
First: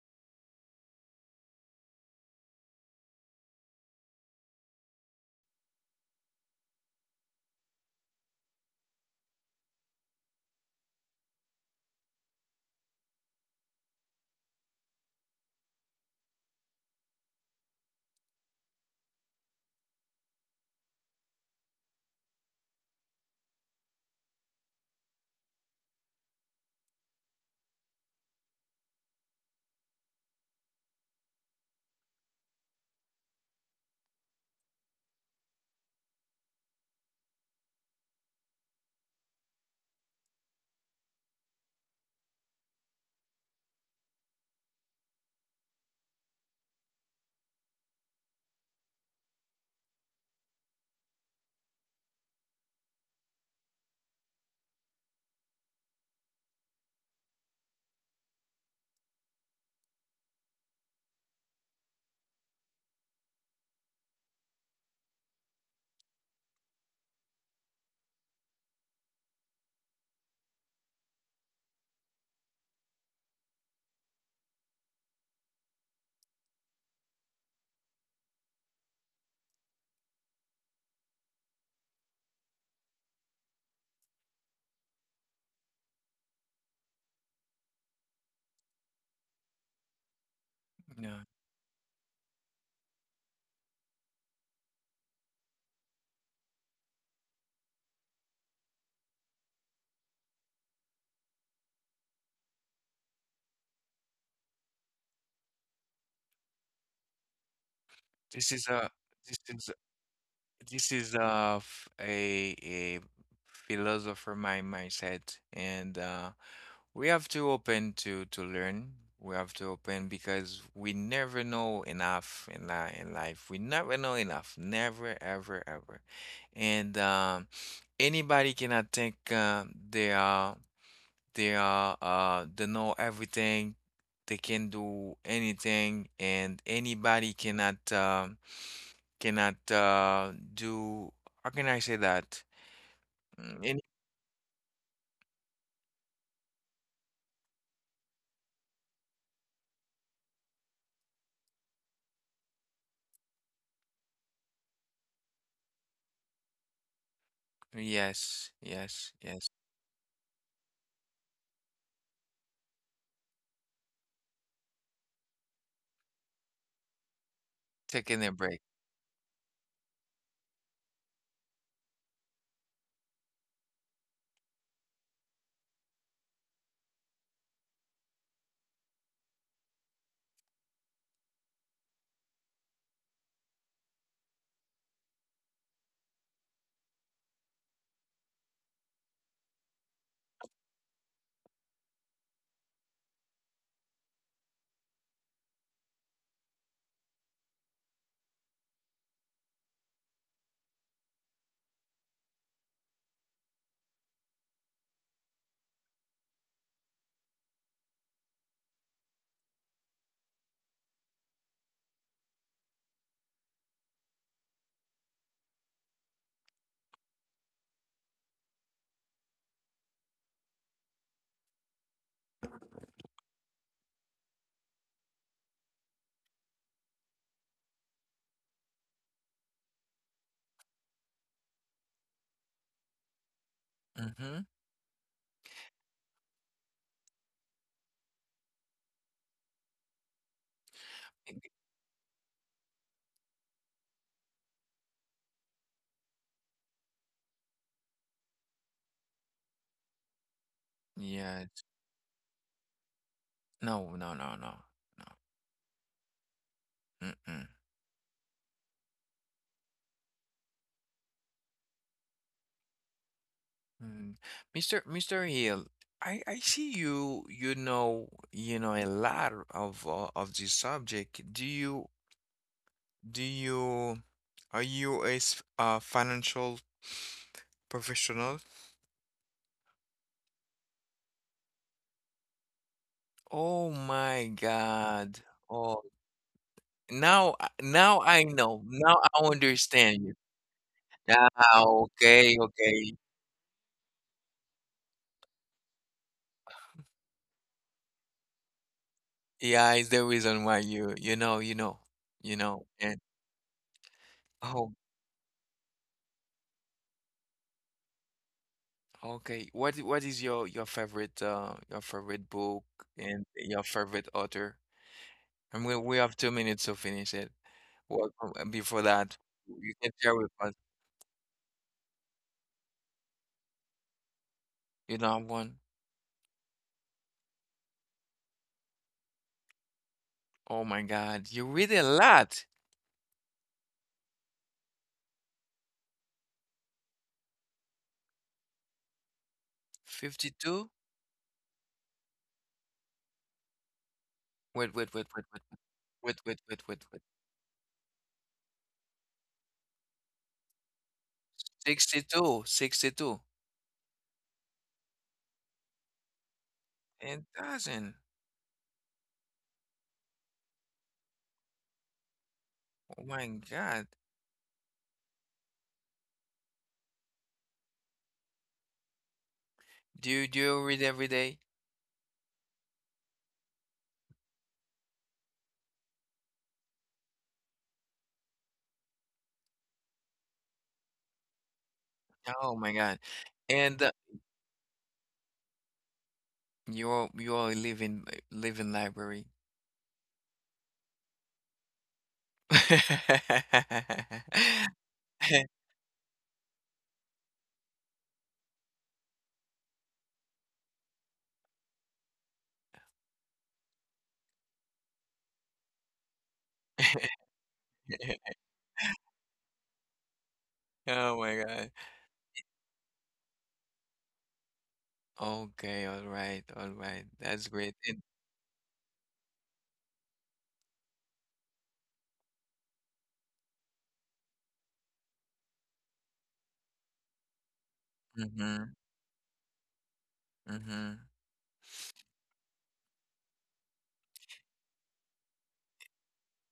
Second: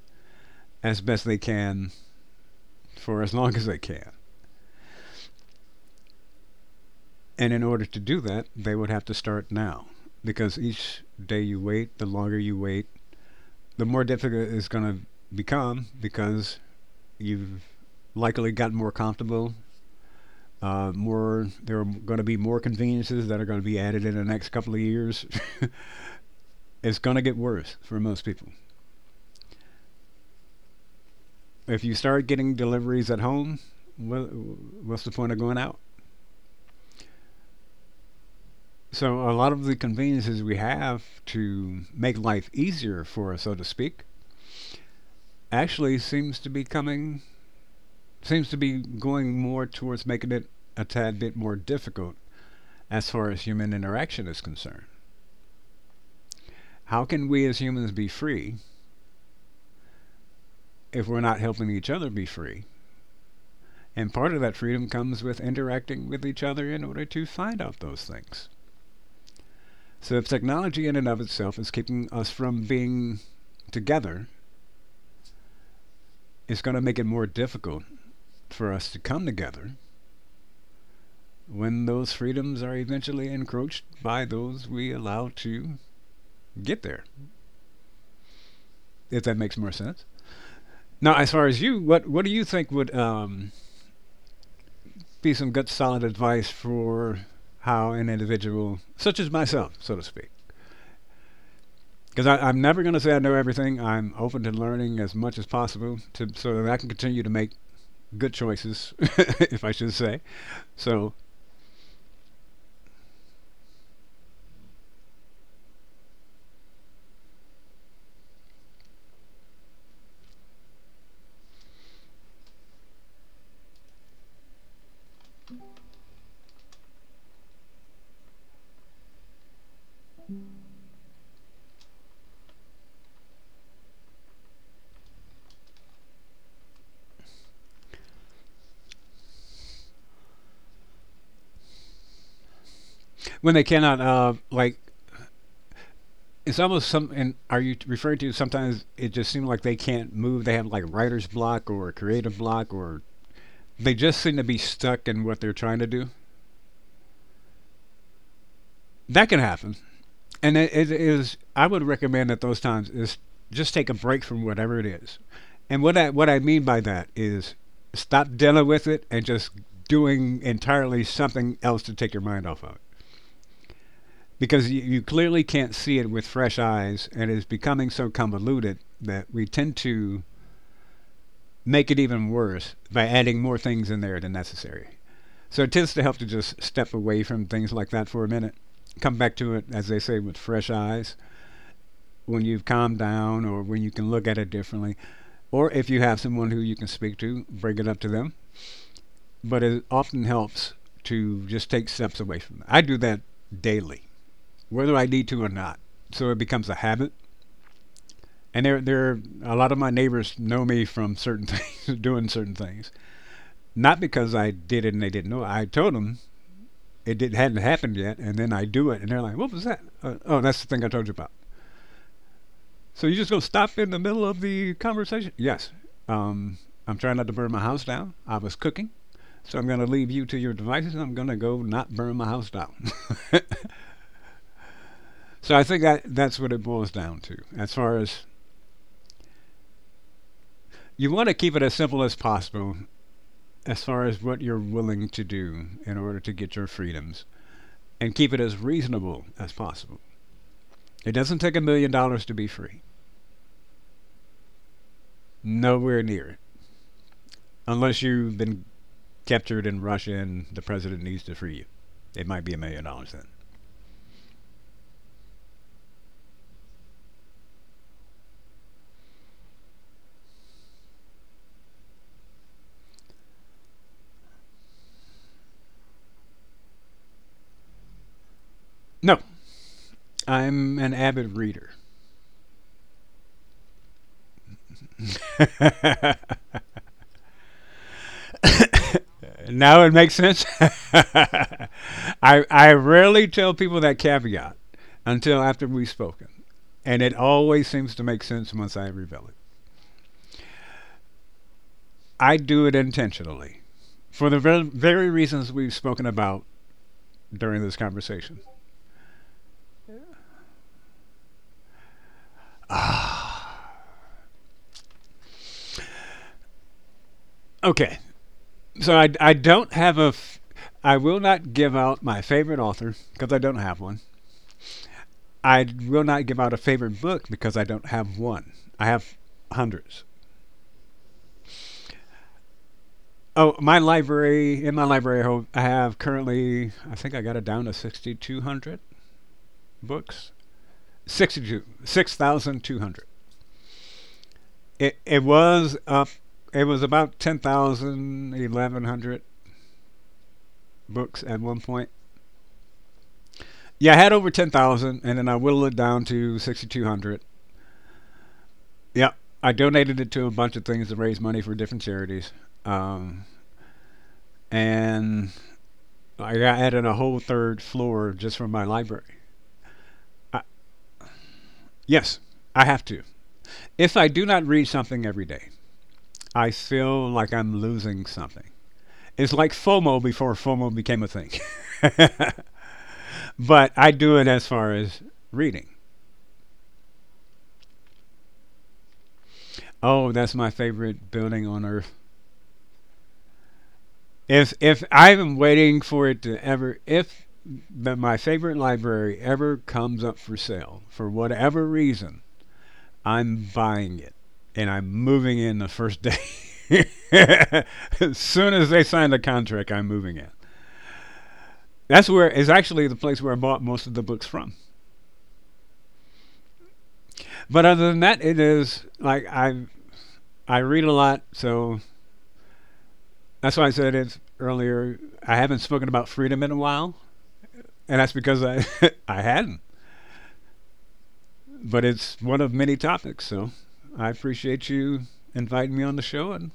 Speaker 2: as best they can for as long as they can. And in order to do that, they would have to start now, because each day you wait, the longer you wait, the more difficult it's going to become, because you've likely gotten more comfortable. More There are going to be more conveniences that are going to be added in the next couple of years. It's going to get worse for most people. If you start getting deliveries at home, what's the point of going out? So a lot of the conveniences we have to make life easier for us, so to speak, actually seems to be coming, seems to be going more towards making it a tad bit more difficult as far as human interaction is concerned. How can we as humans be free if we're not helping each other be free? And part of that freedom comes with interacting with each other in order to find out those things. So if technology in and of itself is keeping us from being together, it's going to make it more difficult for us to come together when those freedoms are eventually encroached by those we allow to get there. If that makes more sense. Now,
Speaker 1: Yeah,
Speaker 2: as far as you, what do you think would be some good solid advice for how an individual, such as myself, so to speak? Because I'm never going to say I know everything. I'm open to learning as much as possible, to so that I can continue to make good
Speaker 1: this is
Speaker 2: choices,
Speaker 1: a this
Speaker 2: if I
Speaker 1: is
Speaker 2: should say.
Speaker 1: this
Speaker 2: So
Speaker 1: is a philosopher mindset, and we have to open to learn. We have to open because we never know enough in life. We never know enough, never ever ever, and anybody cannot think they are they know everything. They can do anything, and anybody cannot. Cannot do, how can I say that?
Speaker 2: when they
Speaker 1: Mm, any-
Speaker 2: cannot, like, it's almost some. And are you referring to sometimes it just seems like they can't move? They have like writer's block or creative block, or they just seem to be stuck in what they're trying to do.
Speaker 1: yes, yes,
Speaker 2: That can
Speaker 1: yes.
Speaker 2: happen, and it is. I would recommend at those times is just take a break from whatever it is. And what I mean by that is stop
Speaker 1: Taking a
Speaker 2: dealing
Speaker 1: break.
Speaker 2: with it and just doing entirely something else to take your mind off of it, because you clearly can't see it with fresh eyes, and it's becoming so convoluted that we tend to make it even worse by adding more things in there than necessary. So it tends to help to just step away from things like that for a minute, come back to it, as they say, with fresh eyes when you've calmed down or when you can look at it differently. Or if you have someone who you can speak to, bring it up to them. But it often helps to just take steps away from it. I do that daily, whether I need to or not. So it becomes a habit. And a lot of my neighbors know me from certain things, doing certain things. Not because I did it and they didn't know. I told them it did, hadn't happened yet, and then I do it, and they're like, "What was that?" Oh, that's the thing I told you about. So you just gonna stop in the middle of the conversation? Yes. Um, I'm trying not to burn my house down. I was cooking, so I'm gonna leave you to your devices. And I'm gonna go not burn my house down.
Speaker 1: Mm-hmm.
Speaker 2: So I think that that's what it boils down to, as far as you want to keep it as simple as possible, as far as what you're willing to do in order to get your freedoms, and keep it as reasonable as possible. It doesn't take a
Speaker 1: Yes.
Speaker 2: million dollars to be free.
Speaker 1: No, no, no, no, no.
Speaker 2: Nowhere near.
Speaker 1: Mm-mm.
Speaker 2: Unless you've been captured in Russia and the president needs to free you. It might be $1,000,000 then.
Speaker 1: Mm. Mr. Hill, I see you know a lot of this subject. Do you Are you a financial professional?
Speaker 2: No, I'm an avid reader.
Speaker 1: Oh my God. Now I know. Now I
Speaker 2: Now it
Speaker 1: understand
Speaker 2: makes
Speaker 1: you.
Speaker 2: sense.
Speaker 1: Ah, okay,
Speaker 2: I
Speaker 1: okay.
Speaker 2: rarely tell people that caveat until after we've spoken, and it always seems to make sense once I reveal it.
Speaker 1: Yeah, it's the reason why, you know, you know,
Speaker 2: I
Speaker 1: you
Speaker 2: do
Speaker 1: know.
Speaker 2: it
Speaker 1: And
Speaker 2: intentionally, for the
Speaker 1: oh,
Speaker 2: very reasons we've spoken about during this conversation.
Speaker 1: okay. What is your favorite book and your favorite author? And we have 2 minutes to finish it.
Speaker 2: Okay,
Speaker 1: Well, before
Speaker 2: so I,
Speaker 1: that,
Speaker 2: I don't
Speaker 1: you can
Speaker 2: have a.
Speaker 1: share with
Speaker 2: F-
Speaker 1: us.
Speaker 2: I will not give out my favorite author because I don't have one.
Speaker 1: You know one.
Speaker 2: I will not give out a favorite book because I don't have one. I have hundreds.
Speaker 1: Oh my God, you read a lot.
Speaker 2: Oh, my library— in my library, I have currently— I think I got it down to 6,200 books.
Speaker 1: 52?
Speaker 2: 62. 6,200.
Speaker 1: Wait, wait,
Speaker 2: it,
Speaker 1: wait,
Speaker 2: it
Speaker 1: wait, wait.
Speaker 2: was up—
Speaker 1: Wait, wait,
Speaker 2: it
Speaker 1: wait,
Speaker 2: was
Speaker 1: wait, wait.
Speaker 2: about 11,100 books at one point.
Speaker 1: 62, 62.
Speaker 2: Yeah, I had over 10,000, and then I whittled it down to 6,200.
Speaker 1: It doesn't.
Speaker 2: Yep, I donated it to a bunch of things to raise money for different charities.
Speaker 1: Oh
Speaker 2: Um,
Speaker 1: my God.
Speaker 2: and I got added a whole third floor just for my library.
Speaker 1: Do you do
Speaker 2: I—
Speaker 1: you read every day?
Speaker 2: yes, I have to. If I do not read something every day, I feel like I'm losing something. It's like FOMO before FOMO became a thing.
Speaker 1: Oh my God.
Speaker 2: But
Speaker 1: And
Speaker 2: I do it as far as reading.
Speaker 1: you are living library.
Speaker 2: Oh, that's my favorite building on earth. If I am waiting for it to ever if but my favorite library ever comes up for sale for whatever reason, I'm buying it and I'm moving in the first day. As soon as they sign the contract, I'm moving in.
Speaker 1: Oh my God.
Speaker 2: That's where is actually the place where I bought most of the books from.
Speaker 1: Okay, all right, all right. That's
Speaker 2: But
Speaker 1: great.
Speaker 2: other than
Speaker 1: And
Speaker 2: that, it is like I read a lot, so that's why I said it earlier. I haven't spoken about freedom in a while, and that's because I
Speaker 1: mm-hmm,
Speaker 2: I hadn't.
Speaker 1: mm-hmm.
Speaker 2: But it's one of many topics. So I appreciate you inviting me on the show and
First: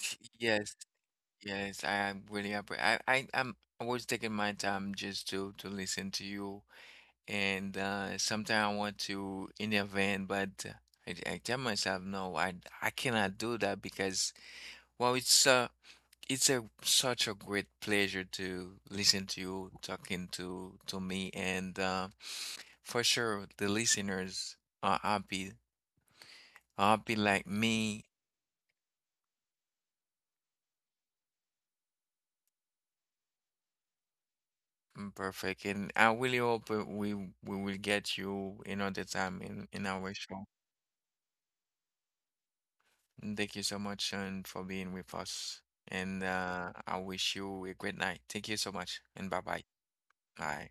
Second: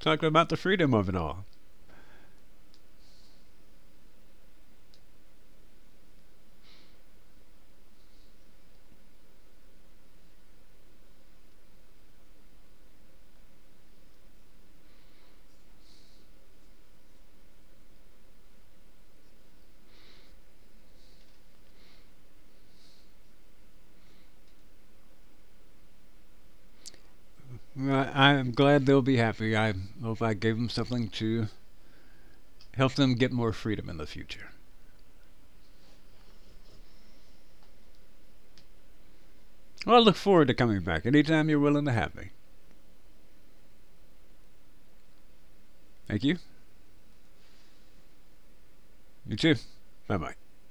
Speaker 2: talking about the
Speaker 1: Yes,
Speaker 2: freedom of it all.
Speaker 1: yes. I am really appre I I was taking my time just to listen to you, and sometimes I want to intervene, but I tell myself, no, I cannot do that because, well, it's a such a great pleasure to listen to you talking to me, and for sure the listeners are happy, are happy like me.
Speaker 2: Well, I am glad they'll be happy. I hope I gave them something to help them get more freedom in the future.
Speaker 1: Perfect, and I really hope we will get you another time in
Speaker 2: Well, I
Speaker 1: our
Speaker 2: look
Speaker 1: show.
Speaker 2: forward to coming back anytime you're willing to have me.
Speaker 1: Thank you so much, Sean, for being with us.
Speaker 2: Thank
Speaker 1: And
Speaker 2: you.
Speaker 1: I wish you a great night. Thank you so much, and
Speaker 2: You
Speaker 1: bye
Speaker 2: too.
Speaker 1: bye.
Speaker 2: Bye bye.
Speaker 1: Bye.